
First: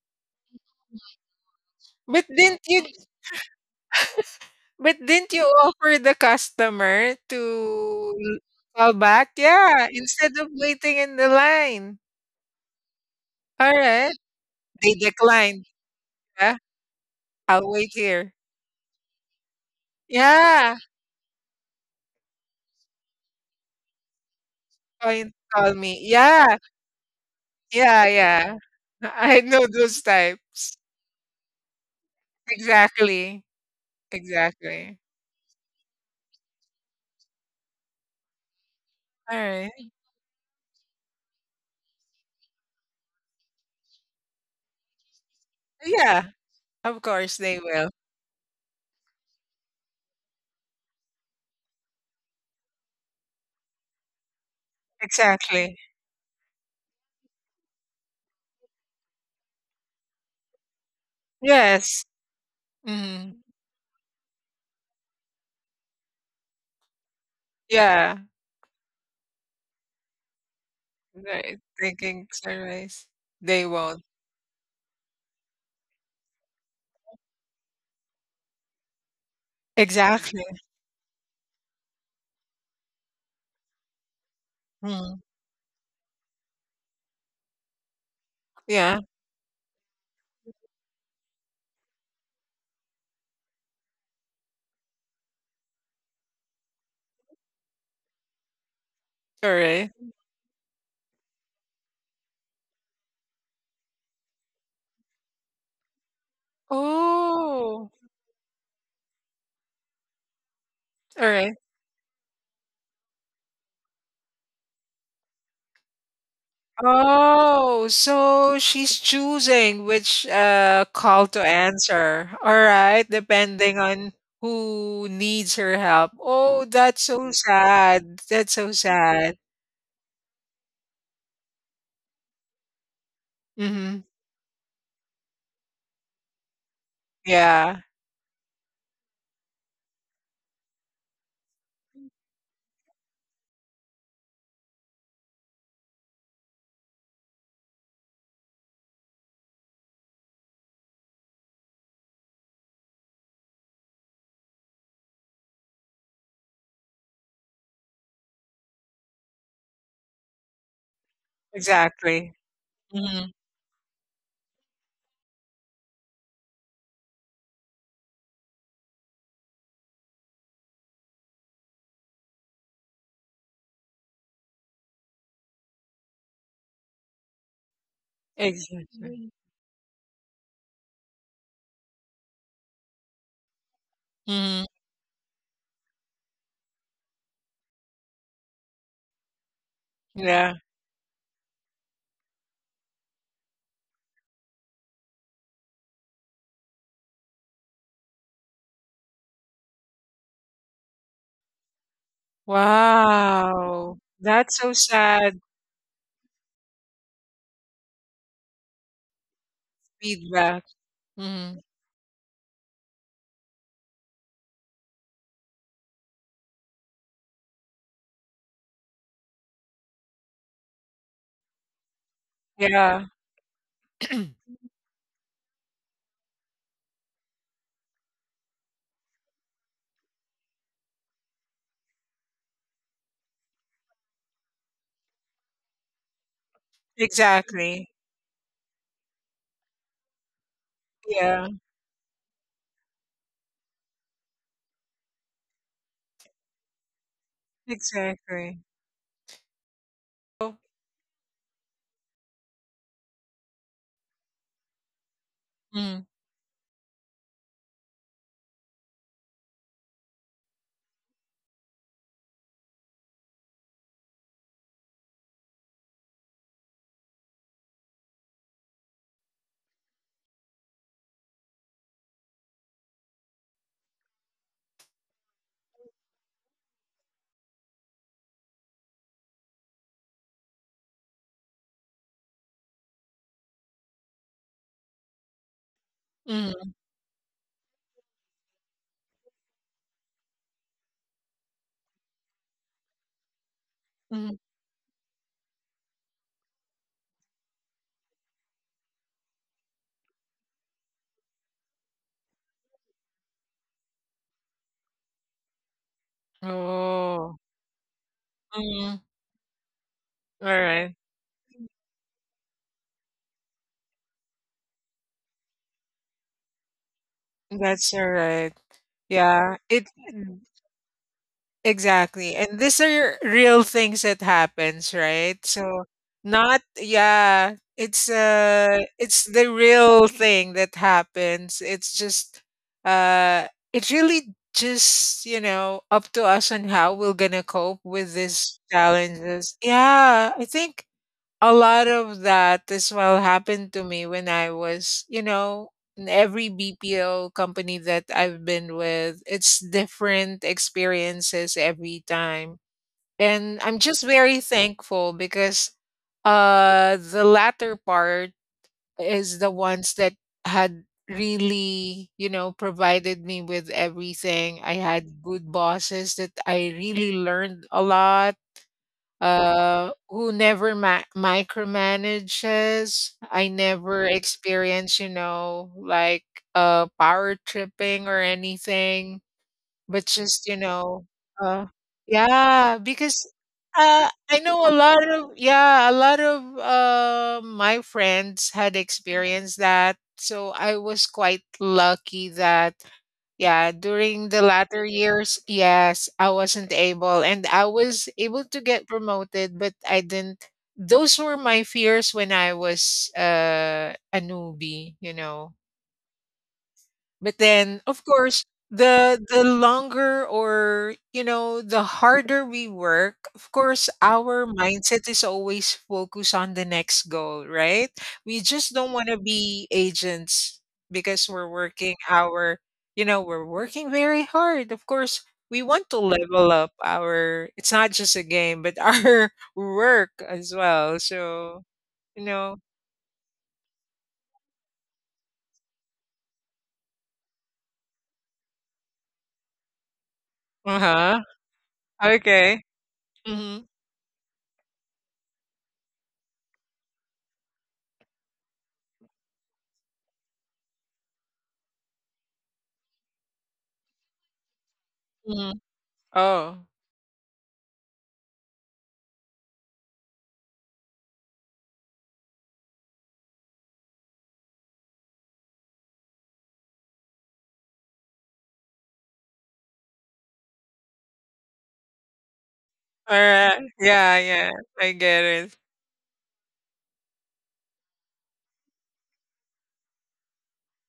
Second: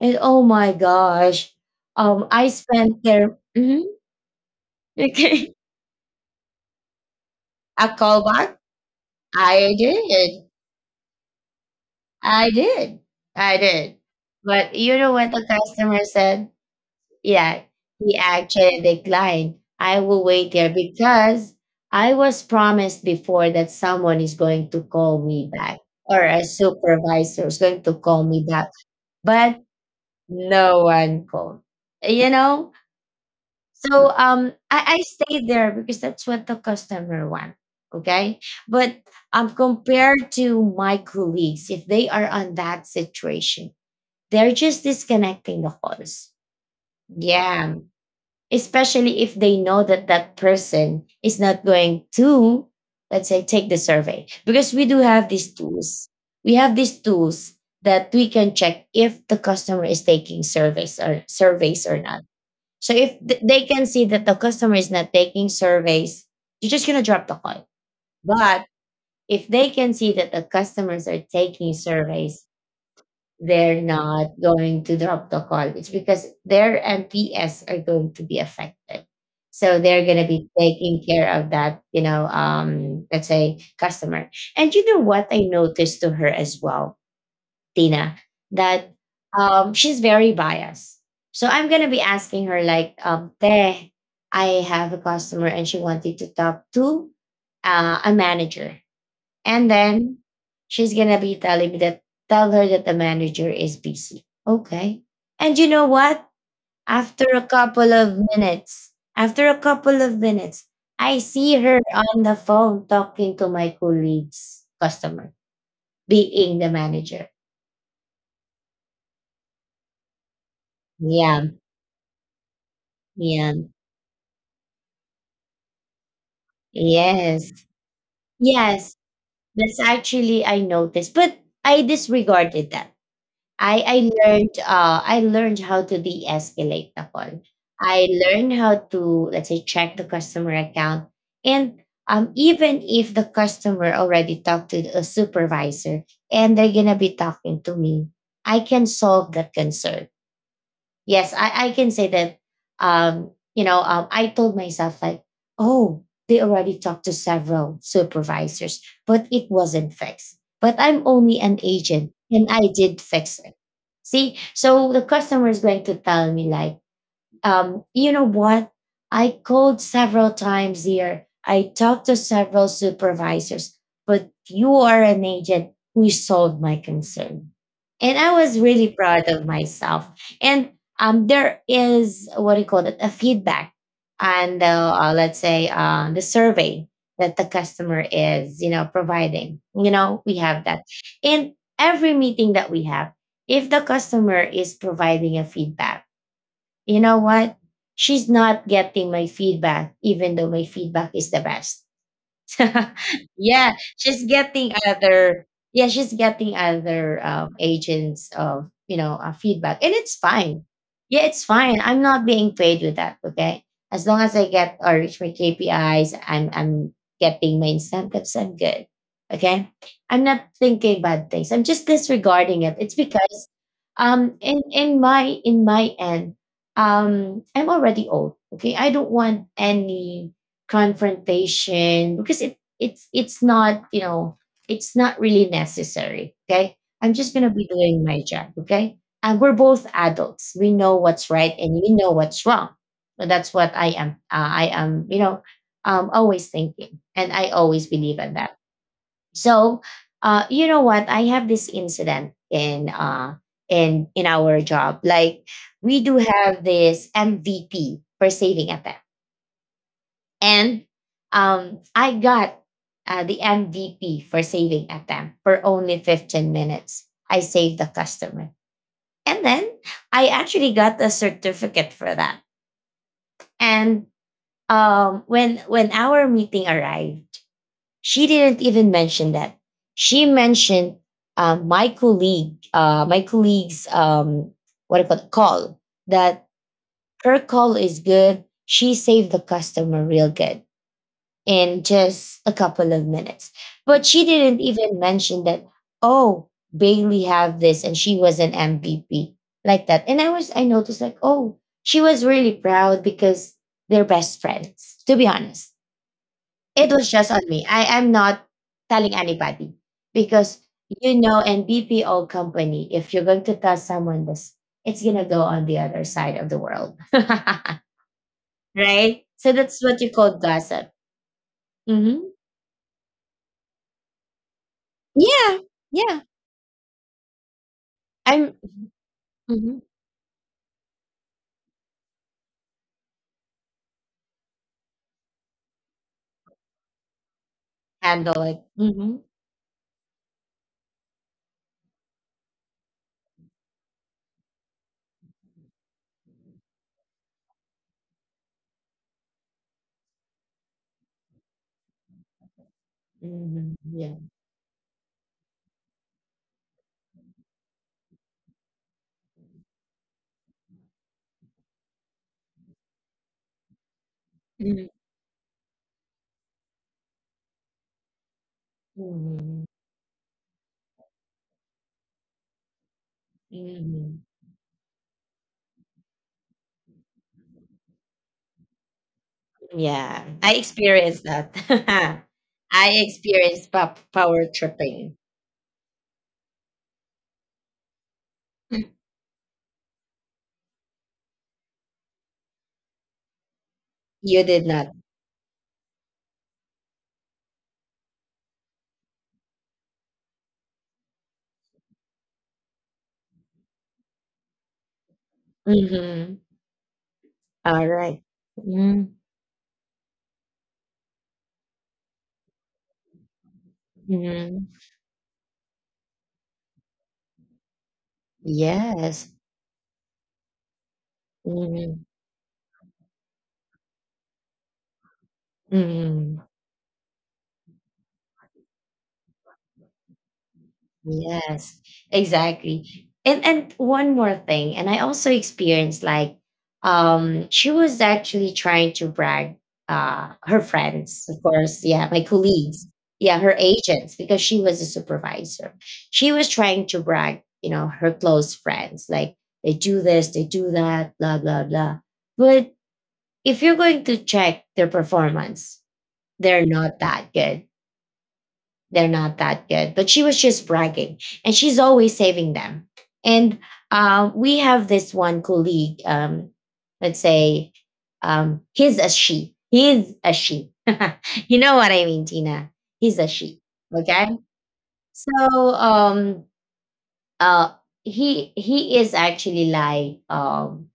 And oh my gosh. Um, But I didn't you spent there. Mhm. but didn't you Okay. offer the customer to [laughs] A callback. call back? I Yeah, instead did. of waiting in the line. I did. I did. Alright. But They you know what the declined, customer said? yeah? Yeah, I'll wait he here. actually declined. I will wait here Yeah. because I was promised before that someone is going to call Call me Call back me. or a Yeah. supervisor is going to Yeah, call me yeah. back. I But know those types. no one called. You know? Exactly. So um I, Exactly. I stayed there because that's what the customer want. Okay. But um Alright. compared to my colleagues, if they are on that situation, they're just disconnecting the calls. Yeah, of course they Yeah. will. Especially if they know that that person is not going to, let's say, take the survey. Because we do have these Exactly. tools. We have these tools that we can check if the customer is taking surveys or surveys or Yes. not. So if th- Mhm. they can see that the customer is not taking surveys, you're just gonna drop the call. Yeah. But if they can see that the customers are Right. taking Thinking surveys, sunrise. They they're won't. not going to drop the call. It's because their M P S are going to be affected. So they're going to Exactly. be taking care of that, you know, um, let's say customer. And you know Mhm. what I noticed to her as well, Tina, that Yeah. um, she's very biased. So I'm going to be asking her like, um, Teh, I have a customer and she wanted to talk to uh, a manager and Alright. then she's gonna be telling me that tell her that the manager is busy. Okay. And you know what? After a couple Oh. of minutes, after a couple of minutes, I Alright. see her on the phone talking to my colleague's customer, being the manager. Oh, so she's choosing which uh, call to Yeah, answer. All right, yeah, depending on who needs her help. Oh, that's so yes, sad. That's so yes. sad. That's actually I noticed, but I disregarded that I I Mm-hmm. learned uh I learned how to de-escalate the call. Yeah, I learned how to let's say check the customer account and um even if the customer already talked to a supervisor and they're gonna be talking to me, I can solve that concern. Yes, I, I can say that. Um, you know, um, I told myself like, oh, they already talked to several supervisors, but it wasn't fixed. But I'm only an agent, exactly. and I did Mm-hmm. fix it. See, so the customer is going to tell me like, um, you know what? I called several times here. I talked to several supervisors, but you are an agent who solved my concern. And I was really proud Exactly. of myself. And um, there is what do you call it? A feedback and Mm-hmm. the, uh, let's say uh, the survey that the customer is, you know, providing. You know, we Yeah. have that. And every meeting that we have, if the customer is providing a feedback, you know what? She's not getting my feedback, even though my feedback is the best. [laughs] yeah, Wow. she's That's so getting sad other yeah, she's getting other um, agents of you know uh, feedback, and it's fine. feedback. Yeah, it's Mm-hmm. fine. I'm not being paid with that. Okay, as long as I get or reach my K P Is, I'm I'm getting my incentives. I'm good. Okay, I'm not thinking bad things. I'm just disregarding it. It's Yeah, because um [clears throat] in in my in my end um I'm already old. Okay, I don't want any confrontation because it it's it's not you know it's not really necessary, okay. I'm just gonna be exactly. doing my job, okay. And we're both adults; we know what's Yeah, right and we know what's wrong. But that's what I am, uh, I am, you know um always thinking, and I always believe in that. exactly. So uh Oh, you know what, I have this incident in uh in in our job, like we mm-hmm. do have this MVP per saving attempt. And um, I got uh, the M V P for saving attempt for only fifteen minutes. I saved the customer. And then I actually got a certificate for that. And um, when when our meeting arrived, she didn't even mention that. She mentioned uh, my colleague, uh, my colleague's um, what do you call it, call, that Mm mm, her call is good. She saved the customer real good, in just a couple of minutes. But she mm. didn't even mention that, oh, Bailey have this and she was an M V P like that. And I was I noticed like, oh, she was really proud because they're best friends. To be honest, it was just Oh, on me. I am not mm, telling anybody because alright. you know, in B P O company, if you're going to tell someone this, it's gonna go on the other side of the world, That's alright. [laughs] right? So Yeah, that's it what you call Mm, gossip. Hmm. exactly. And these are real things that happens, right? Yeah, So yeah. not yeah, it's I'm uh it's the Mhm. real thing that happens. It's just uh it really just, you know, up to us on how we're gonna cope with Handle it. these Mhm. challenges. Yeah, I think a lot of that as well happened to me when I was, you know, in every B P O company that I've been with, it's different experiences every time. And Mhm. I'm just Yeah. very thankful because uh the latter part is the ones that had really, you know, provided me with everything. I Mhm. had good bosses that I really learned a lot Mhm. uh, who never ma- micromanages. I never Mhm. experience, you know, like uh, power tripping or anything but Yeah. just I you know experienced that. uh [laughs] yeah I because experienced pop uh I power know a lot tripping. of yeah a lot of uh my friends had [laughs] experienced that so I was quite lucky that yeah during You the did latter not. years yes I wasn't able and I was able to get promoted but I didn't those were my fears when I was uh a newbie, you know, Mhm. but then, All of right. course, Mhm. the the longer or you know the harder we work, of course, our Mhm. mindset is always focused on the next goal, right? We just don't want to Yes. be agents because we're working Mhm. our, you know, we're working very hard. Of course, we want to Mhm. level up our. It's not just a game, but [laughs] our work as well. So Yes, you know, exactly. And and one more thing, and I also experienced like um she was actually trying to brag uh her uh huh. friends, of course, yeah, my Okay. colleagues, yeah, her Mm-hmm. agents, because she was a supervisor. She was trying to brag, you know, her close friends, like they do this, they do that, blah, blah, blah. But if you're going to check their Hmm. performance, they're Oh. not that good they're not that good. But she was just bragging, and she's always saving them. And uh, we have this one colleague. Um, let's say um, he's a she. He's a she. [laughs] you know what I mean, Tina. He's a she. Alright. Yeah, Okay. yeah, I get So it. um, uh, he he is actually like um,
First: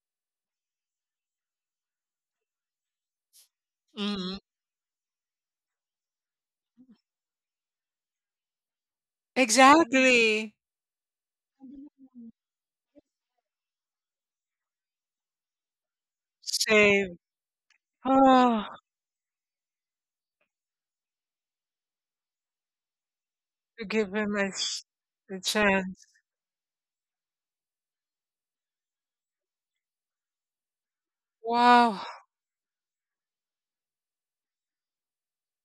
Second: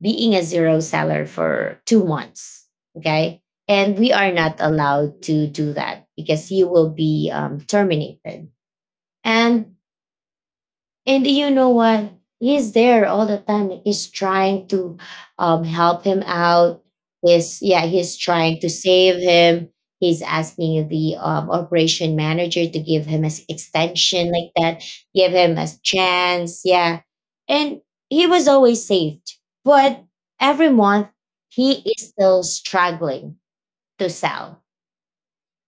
being a zero seller for two months. Okay. And we are Mhm. not allowed to do that because he will be um, terminated. And Exactly. and you know what, he's there all the time, he's trying to um help him out, Same. he's yeah he's trying Oh, to save him, he's asking the um, operation manager to give him an to give extension him a like that, s give a him a chance. chance, yeah. And he was always saved, but every month he Wow. is still struggling to sell.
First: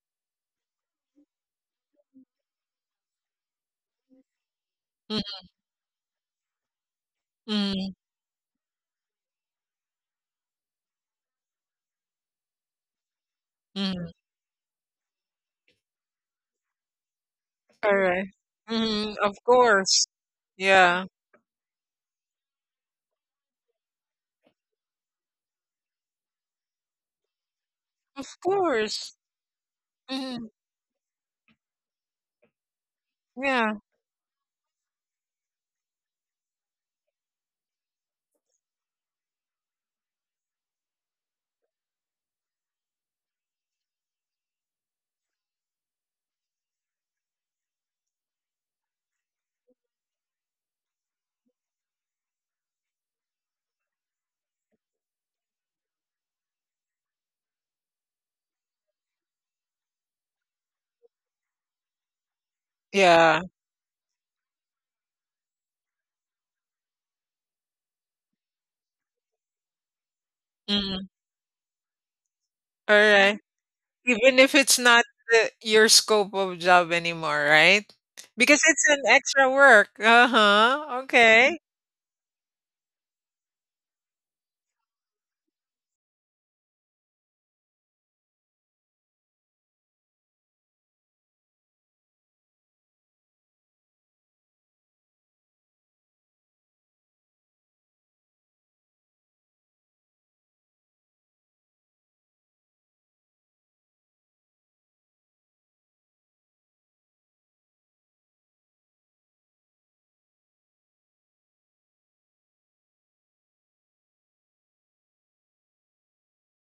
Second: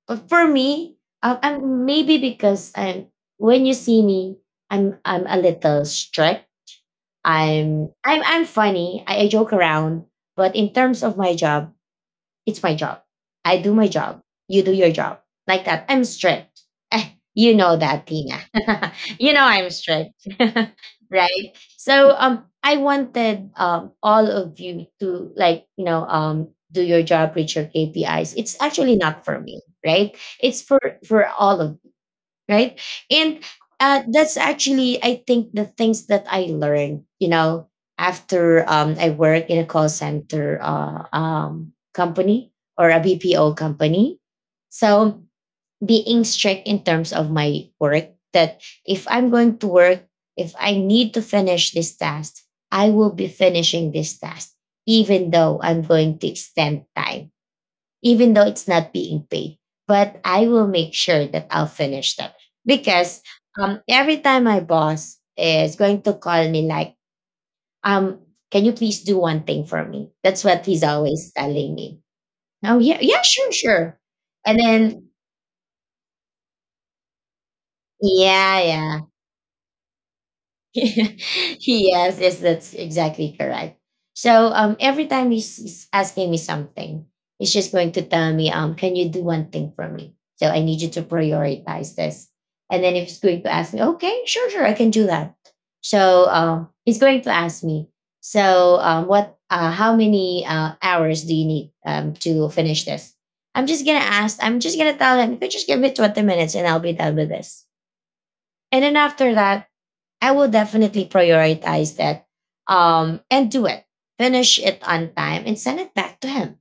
But for me, um, I'm maybe because I'm when you see me, I'm Mm, I'm a little strict. I'm mhm, I'm I'm funny. I, I joke around, but in terms of my job, it's my job. I do my mhm. job. You do your job. Like that. I'm strict. Eh, you know that, Alright. Tina. Mhm, [laughs] you of know I'm course. strict. Yeah. [laughs] right? So um I wanted um all of you to like, you know, um do your job, reach your K P Is. Of It's actually course. not for me, right? Mhm, It's for for all of right? And yeah. Uh, that's actually, I think, the things that I learned, you know, after um, I work in a call center uh, um, company or a B P O company. So being strict in terms of my work, that if I'm going to work, if I need to finish this task, I will be finishing this task, even though I'm going to extend time even though it's not being paid. But I will make sure that I'll finish them because Yeah. um, every time my boss is going to call me, like, um, can you please do one thing for me? That's what he's Mhm. always telling me. Oh, yeah, yeah, Alright. sure, sure. Even if And it's not then, the your scope of job anymore, right? Because yeah, it's an yeah. extra work. [laughs] Uh-huh, yes, okay. yes, that's exactly correct. So um, every time he's, he's asking me something, he's just going to tell me, um, can you do one thing for me? So I need you to prioritize this. And then if he's going to ask me, okay, sure, sure, I can do that. So um, he's going to ask me, so um, what, uh, how many uh, hours do you need um, to finish this? I'm just gonna ask. I'm just gonna tell him. You could just give me twenty minutes, and I'll be done with this. And then after that, I will definitely prioritize that um, and do it. Finish it on time and send it back to him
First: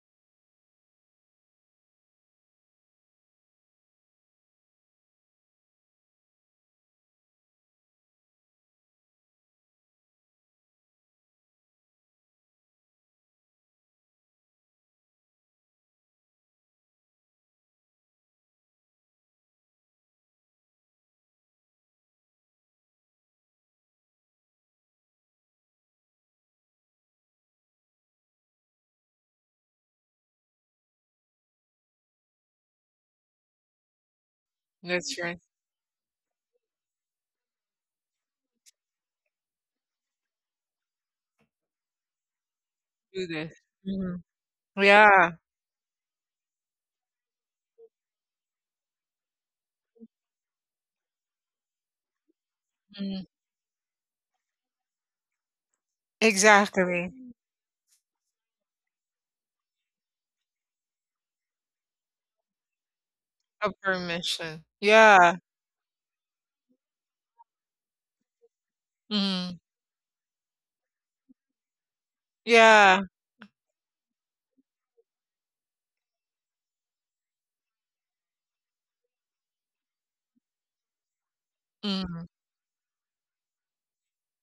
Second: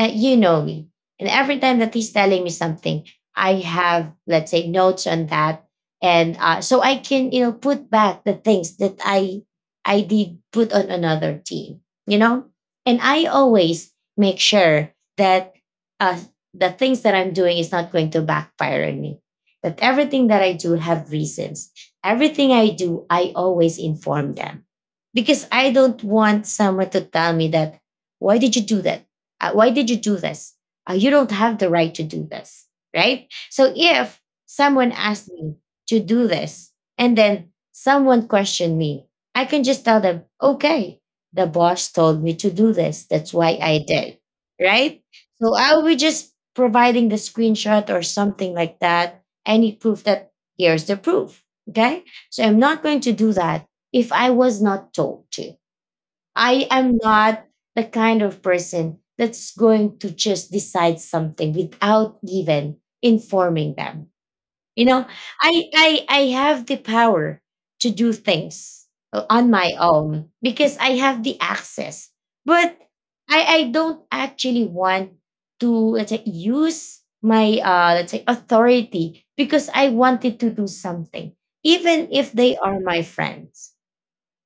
uh, you know me. And every time that he's telling me something, I have, let's say, notes on that. And uh, so I can, you know, put back the things that I I did put on another team, you know? And I always make sure that uh, the things that I'm doing is not going to backfire on me. That everything that I do have reasons. Everything I do, I always inform them. Because I don't want someone to tell me that, why did you do that? Uh, why did you do this? Uh, you don't have the right to do this, right? So if someone That's asked right. me to do this and then someone questioned me, I can just tell them, okay, the boss told me to do this. Do That's this. why I did, Mhm. right? Yeah. So I'll be just providing the screenshot or something like that, any proof that here's the proof, okay? So I'm not going to Mm. do that if I was not told to. I am Exactly. not the kind of person that's going to just decide something without even A informing them. permission. You know, Yeah. I I I have the power to do things uh, on Mhm. my own because I have the access. But Yeah. I I don't actually want to, let's say, use my, uh let's say, authority because I wanted to do something, even Mhm. if they are my friends,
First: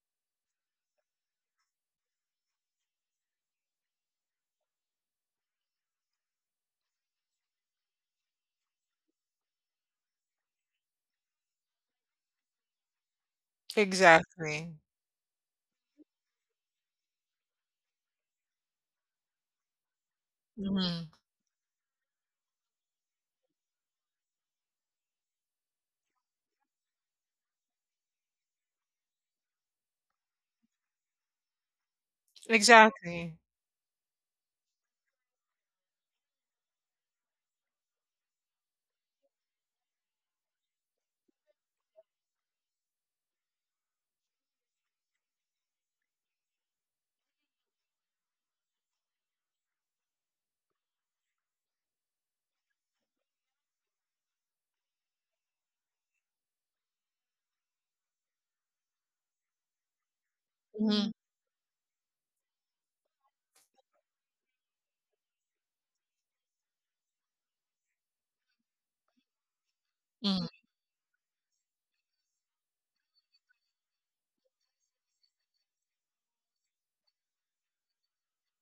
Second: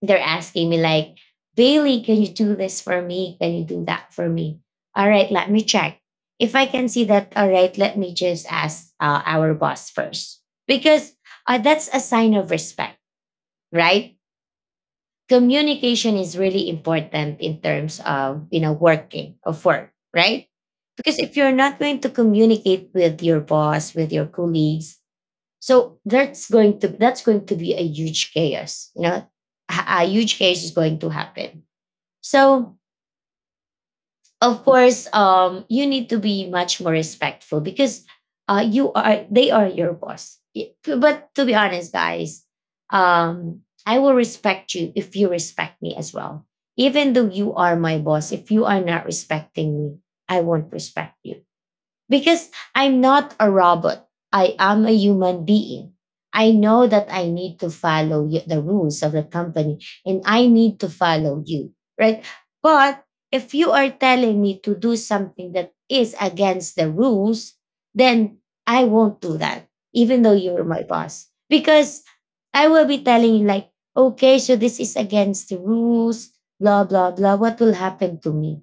they're asking me like, Bailey, can you do this for me? Can you do that for me? All right, let me check. If I can see that, all right, let me just ask uh, our boss first because uh, that's a sign of respect, right? Exactly. Communication is really important in terms of, you know, working of work, right? Mhm. Because if you're not going to communicate with your boss, with your colleagues, so that's going to that's going to be a huge chaos. You know, a a huge chaos is going to happen, so, Exactly. of course, um, you need to be much more respectful because uh, you are they are your boss. Y- But to be honest, guys, um, I will respect you if you respect me as well. Even though you are my boss, if you are not respecting me, I won't respect you. Because I'm not a robot. I am a human being. I know that I need to follow y- the rules of the company and I need to Mhm. follow you, right? But if you are telling me to do something that is against the rules, then I won't do that, even though Mhm. you're my boss. Because I will be telling you, like, okay, so this is against the rules, blah, blah, blah. What will happen to me?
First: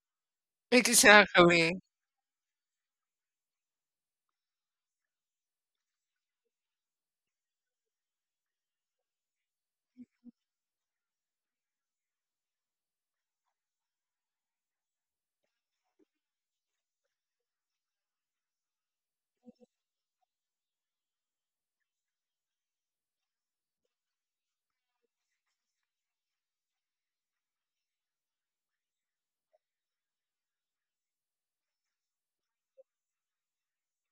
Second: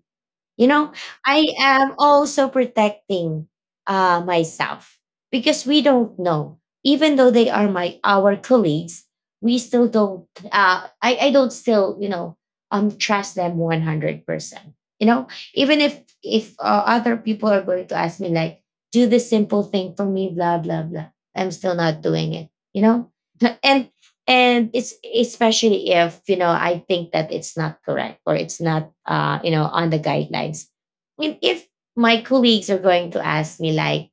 You know, I Exactly. am also protecting uh, myself because we don't know. Even though they are my our colleagues, we still don't. Uh, I I don't still, you know, um trust them one hundred percent. You know, even if if uh, other people are going to ask me like, do the simple thing for me, blah blah blah. I'm still not doing it. You know, [laughs] and and it's especially if, you know, I think that it's not correct or it's not, uh you know, on the guidelines. I mean, if my colleagues are going to ask me like,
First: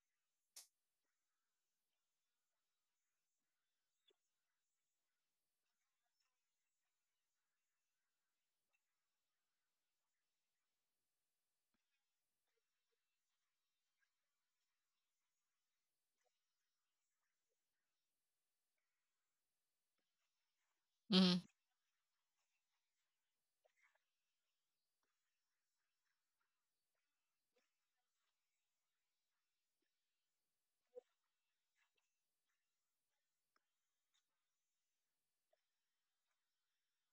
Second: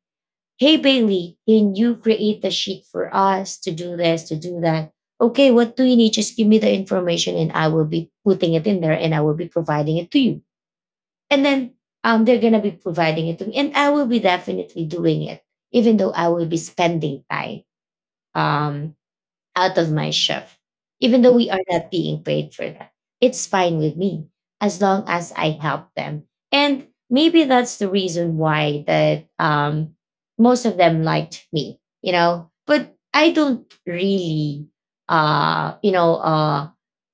hey Bailey, can you create the sheet for us to do this, to do that, okay, what do you need? Just give me the information and I will be putting it in there and I will be providing it to you. And then um, they're going to be providing it to me and I will be definitely doing it even though I will be spending time um, out of my chef, even though Mhm. we are not being paid for that. It's fine with me as long as I help them. And maybe that's the reason why that um, most of them liked me, you know. But I don't really, uh, you know, uh,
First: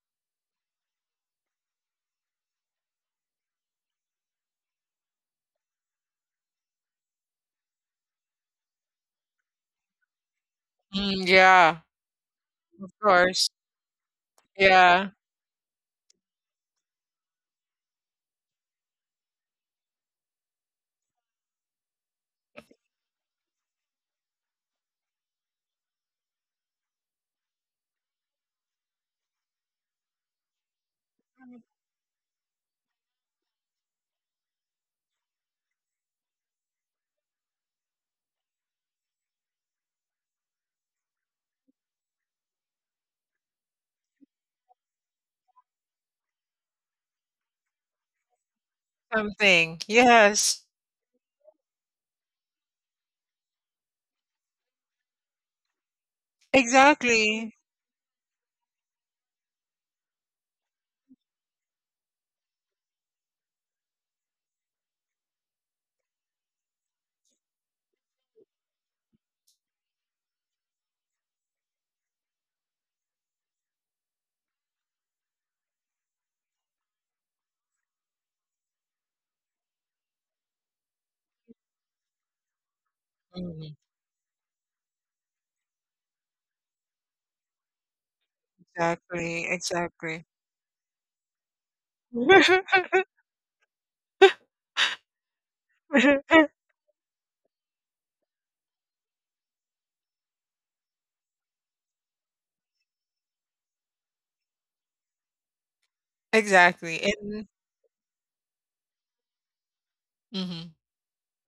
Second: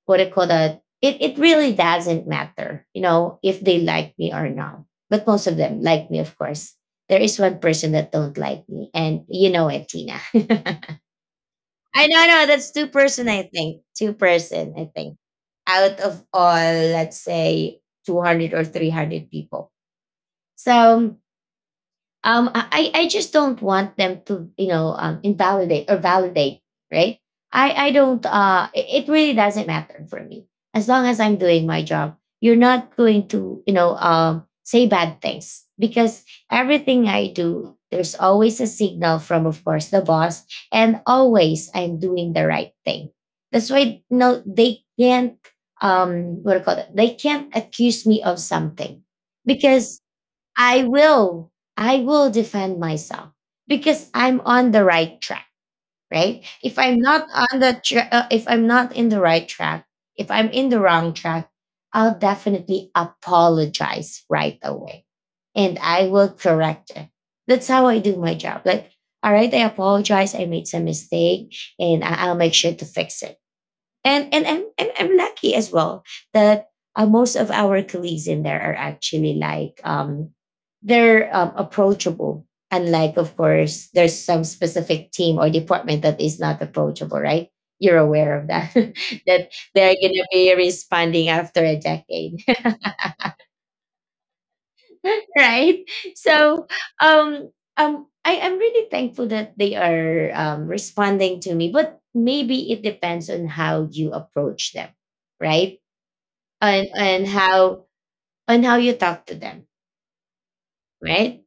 what I call that. It it really doesn't matter, you know, if they like me or not. But most of them like me, of course. There is one person that don't like me, and you know it, Tina. [laughs] Mm, yeah. I know, I know. That's two Of person, I course. think. Two person, I Yeah. think. Out of all, let's say two hundred or three hundred people. So um i i I just don't want them to, you know, um, invalidate or validate, right? I i don't, uh it it really doesn't matter for me. As long as I'm doing my job, you're not going to, you know, um say bad things because everything I do, there's always a signal from, of course, the boss, and always I'm doing the right thing. That's why no, they can't, um what do you call it, they can't accuse me of something Something. because Yes. I will. I will defend myself because I'm on the right track, right? If I'm not Exactly. on the tra- uh, if I'm not in the right track, if I'm in the wrong track, I'll definitely apologize right away and I will correct it. That's how I do my job. Like, all right, I apologize. I made some mistake and I- I'll make sure to fix it and and I'm I'm, I'm lucky as well that uh, most of our colleagues in there are actually like um they're, um, approachable. Unlike, of Mhm. course, there's some specific team or department that is not approachable, right? You're aware of that. [laughs] Exactly. that they're Exactly. gonna be responding after a decade, [laughs] [laughs] right? So, um, um, I am really thankful that they are um, responding to me, but maybe it depends on how you approach them, right? and Exactly. and And how, and how you talk to them, Mhm. right?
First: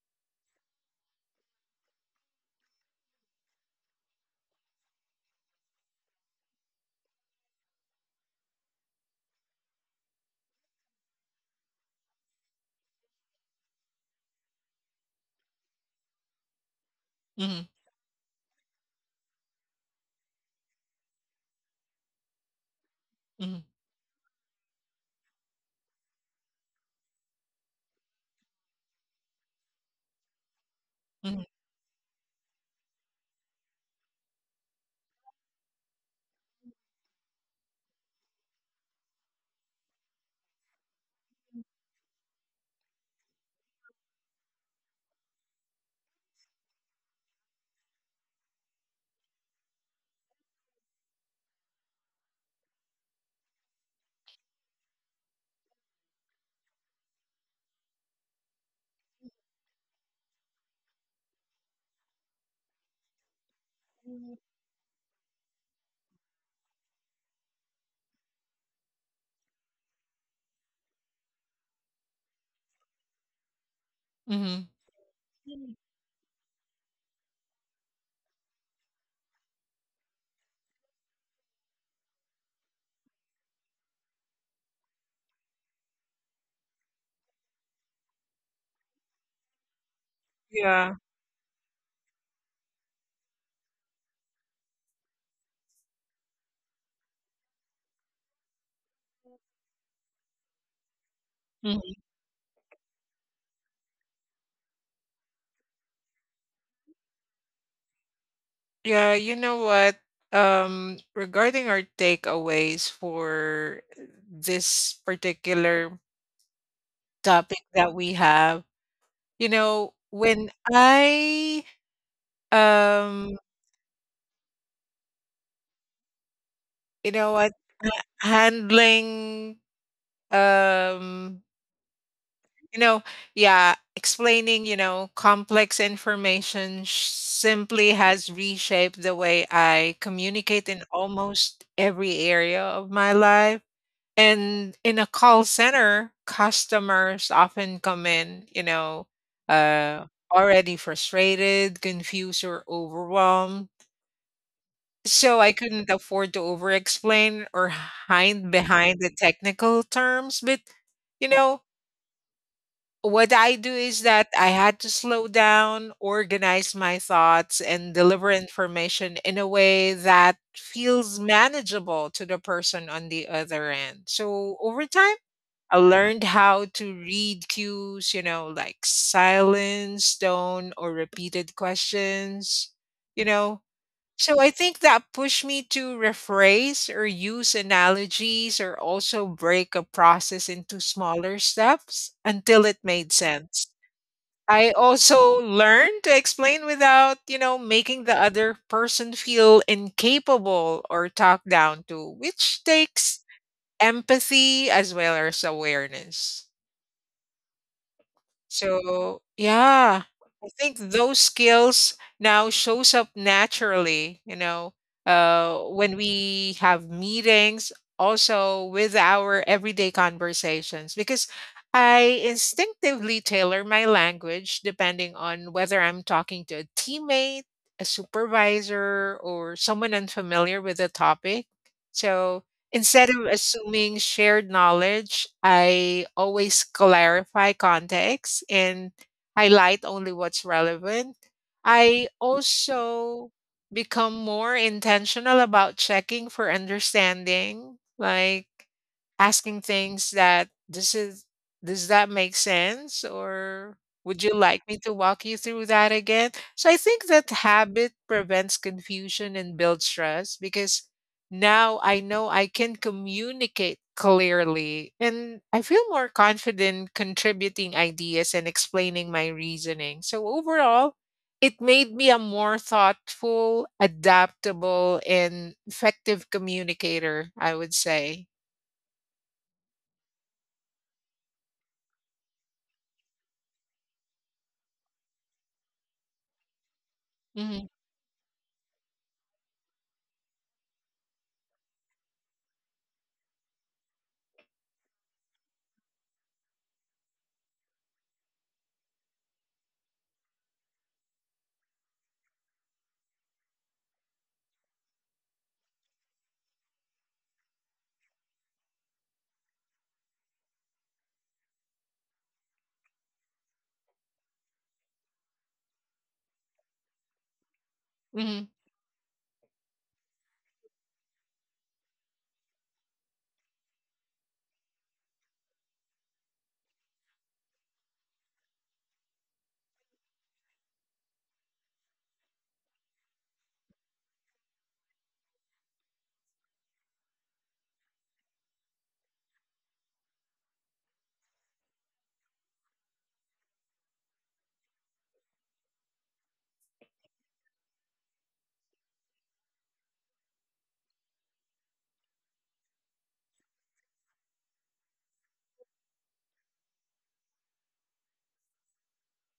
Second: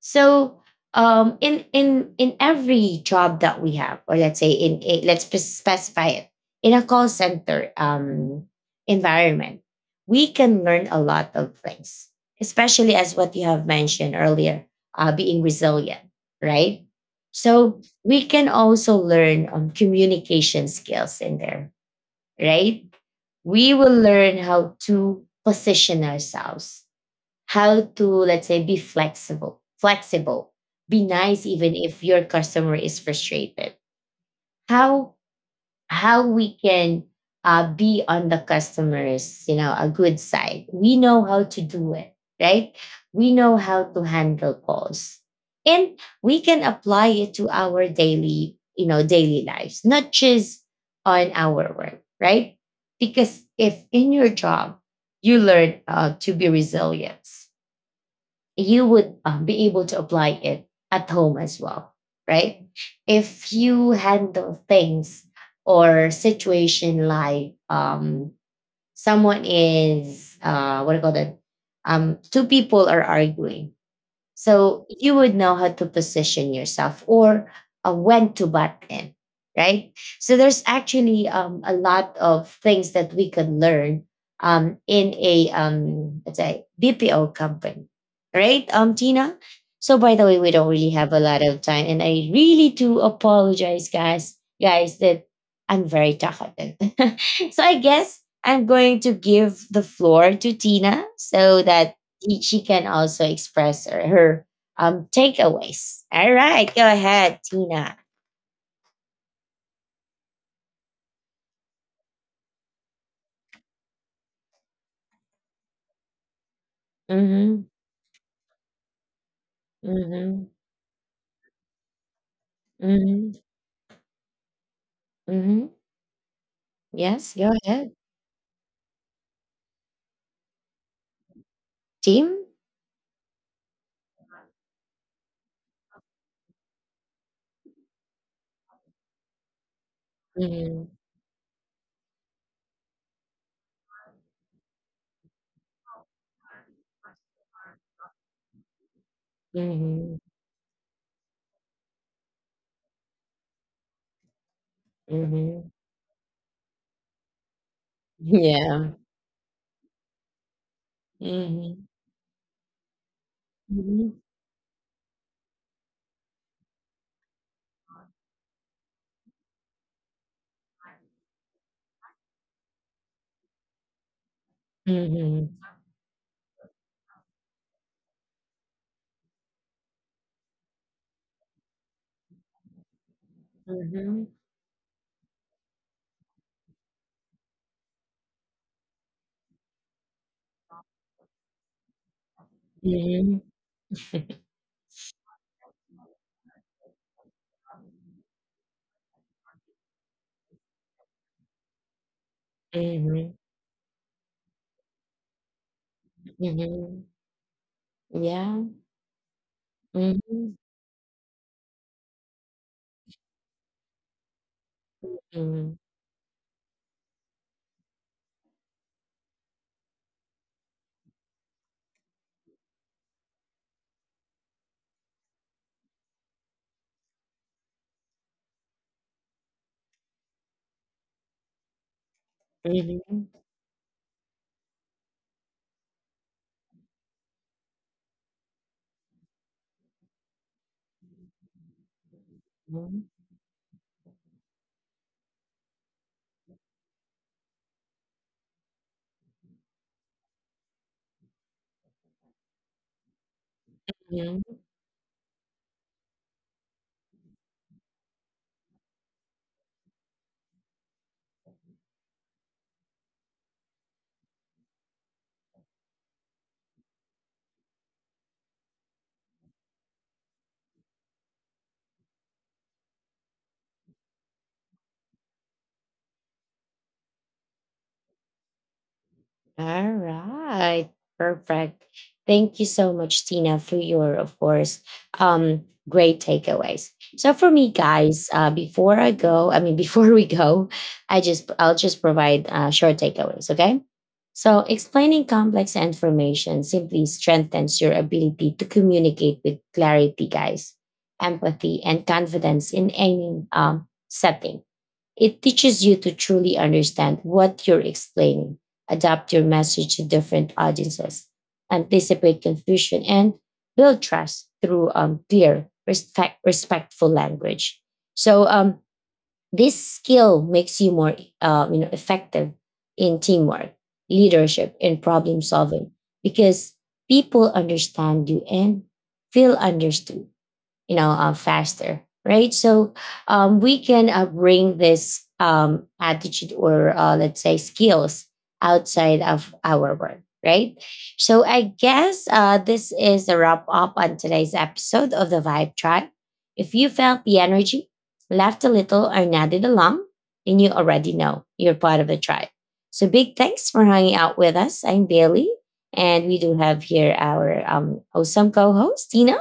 So um in in in every job that we have, or let's say in a, let's spe- specify it, in a call center um environment, we can learn a lot of things, especially as what you have mentioned earlier, uh, being resilient, right? Mhm. So we can also learn um, communication skills in there, right? Mhm. We will learn how to position ourselves, how to, let's say, be flexible flexible, be Mhm. nice even if your customer is frustrated. how how we can uh, be on the customers, you know, a good side. We know how to do it, right? We know how to handle calls and we can apply it to our daily, you know, daily lives, not just on our work, right? Because if in your job you learn uh, to be resilient, you would um, be able to apply it at home as well, right? If you handle things or situation like, um, someone is, uh, what do you call that? Um, two people are arguing, Mhm. so you would know how Mhm. to position yourself, or uh, when to butt in, right? So there's actually um, a lot of things that we can learn um, in a um, let's say B P O company, right, um, Tina? So by the way, we don't really Yeah. have a lot of time, and I really do apologize, guys, guys, that I'm very talkative. [laughs] So I guess I'm going to give the floor to Tina so that Mhm. she, she can also express her, her um takeaways. All right, go ahead, Tina. Yeah, you know what? Um, regarding our takeaways for this particular topic Mm-hmm. that we have, you know, Mm-hmm. when I, Mm-hmm. um, Mm-hmm. you Yes, know go what, ahead. ha- handling, um, Team? you know, yeah, explaining, you know, complex information sh- simply has reshaped the way I communicate Mm-hmm. in almost every area of my life. And in a call center, customers often come in, you know, uh, Mm-hmm. already frustrated, confused, or overwhelmed. So I Mm-hmm. couldn't afford to over explain or hide Yeah. behind the technical terms. But, you know, Mm-hmm. what I do is Mm-hmm. that I had to slow down, organize my thoughts, and deliver information in a way that feels manageable to the person on the other end. So over time, Mm-hmm. I learned how to read cues, you know, like silence, tone, or repeated questions, you know. So I think that pushed me to rephrase or use analogies or also break a process into smaller steps until it made Mm-hmm. Mm-hmm. sense. I also learned to explain without, you know, making the other person feel incapable or talked down to, which takes Mhm, empathy as well as awareness. mhm, yeah. So, yeah, I Mm-hmm. think those skills now shows up naturally, you know, uh, Mm-hmm. when we have meetings, also with our everyday conversations, because I instinctively tailor my language depending on whether I'm talking to a teammate, a supervisor, or someone unfamiliar with the topic. So, instead of Mm-hmm. assuming shared knowledge, I always clarify context and highlight only what's relevant. I Mm-hmm, also become more intentional about checking for understanding, like asking things that this is does that make sense, or would you mm-hmm. like me to walk you through that again? So I think that habit prevents confusion and builds trust because now I know I can communicate clearly and I feel more confident contributing ideas and explaining my reasoning. So overall, it made me a more thoughtful, adaptable, and effective communicator, I would say. All right. Perfect. Thank you so much, Tina, for your, of course, um, great takeaways. So for Mm-hmm. me, guys, uh, before I go, I mean, [laughs] before we go, I just I'll just provide uh, short takeaways. Okay. So explaining complex information simply strengthens your ability to communicate with clarity, guys, empathy, and confidence in any um, setting. It teaches you to truly understand what you're explaining, adapt your message to different audiences, anticipate confusion, and build trust through um, clear, respect, respectful language. So, Mhm. um, this skill makes you more, uh, you know, effective in teamwork, leadership, and problem solving because people understand you and feel understood, you know, uh, faster, right? So um, we can uh, bring this um, attitude or, uh, let's say, skills outside of our work, right? So I guess, uh, this is a wrap up on today's episode of the Vibe Tribe. If you felt the energy, laughed a little, or nodded along, then you already know you're part of the tribe. So big thanks for hanging out with us. I'm Bailey, and we do have here our, um, awesome co-host Tina.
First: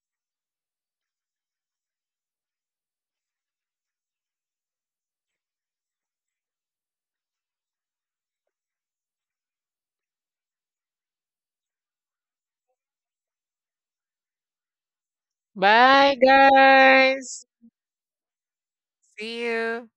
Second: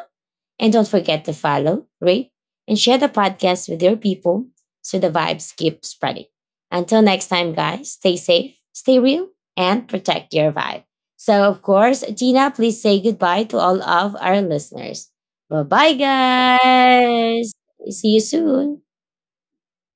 And don't forget to follow, rate, and share the podcast with your people so the vibes keep spreading. Until next time, guys, stay safe, stay real, and protect your vibe. So, of course, Gina, please say goodbye to all of our listeners. Bye bye, Bye, guys. guys. See you soon. See you.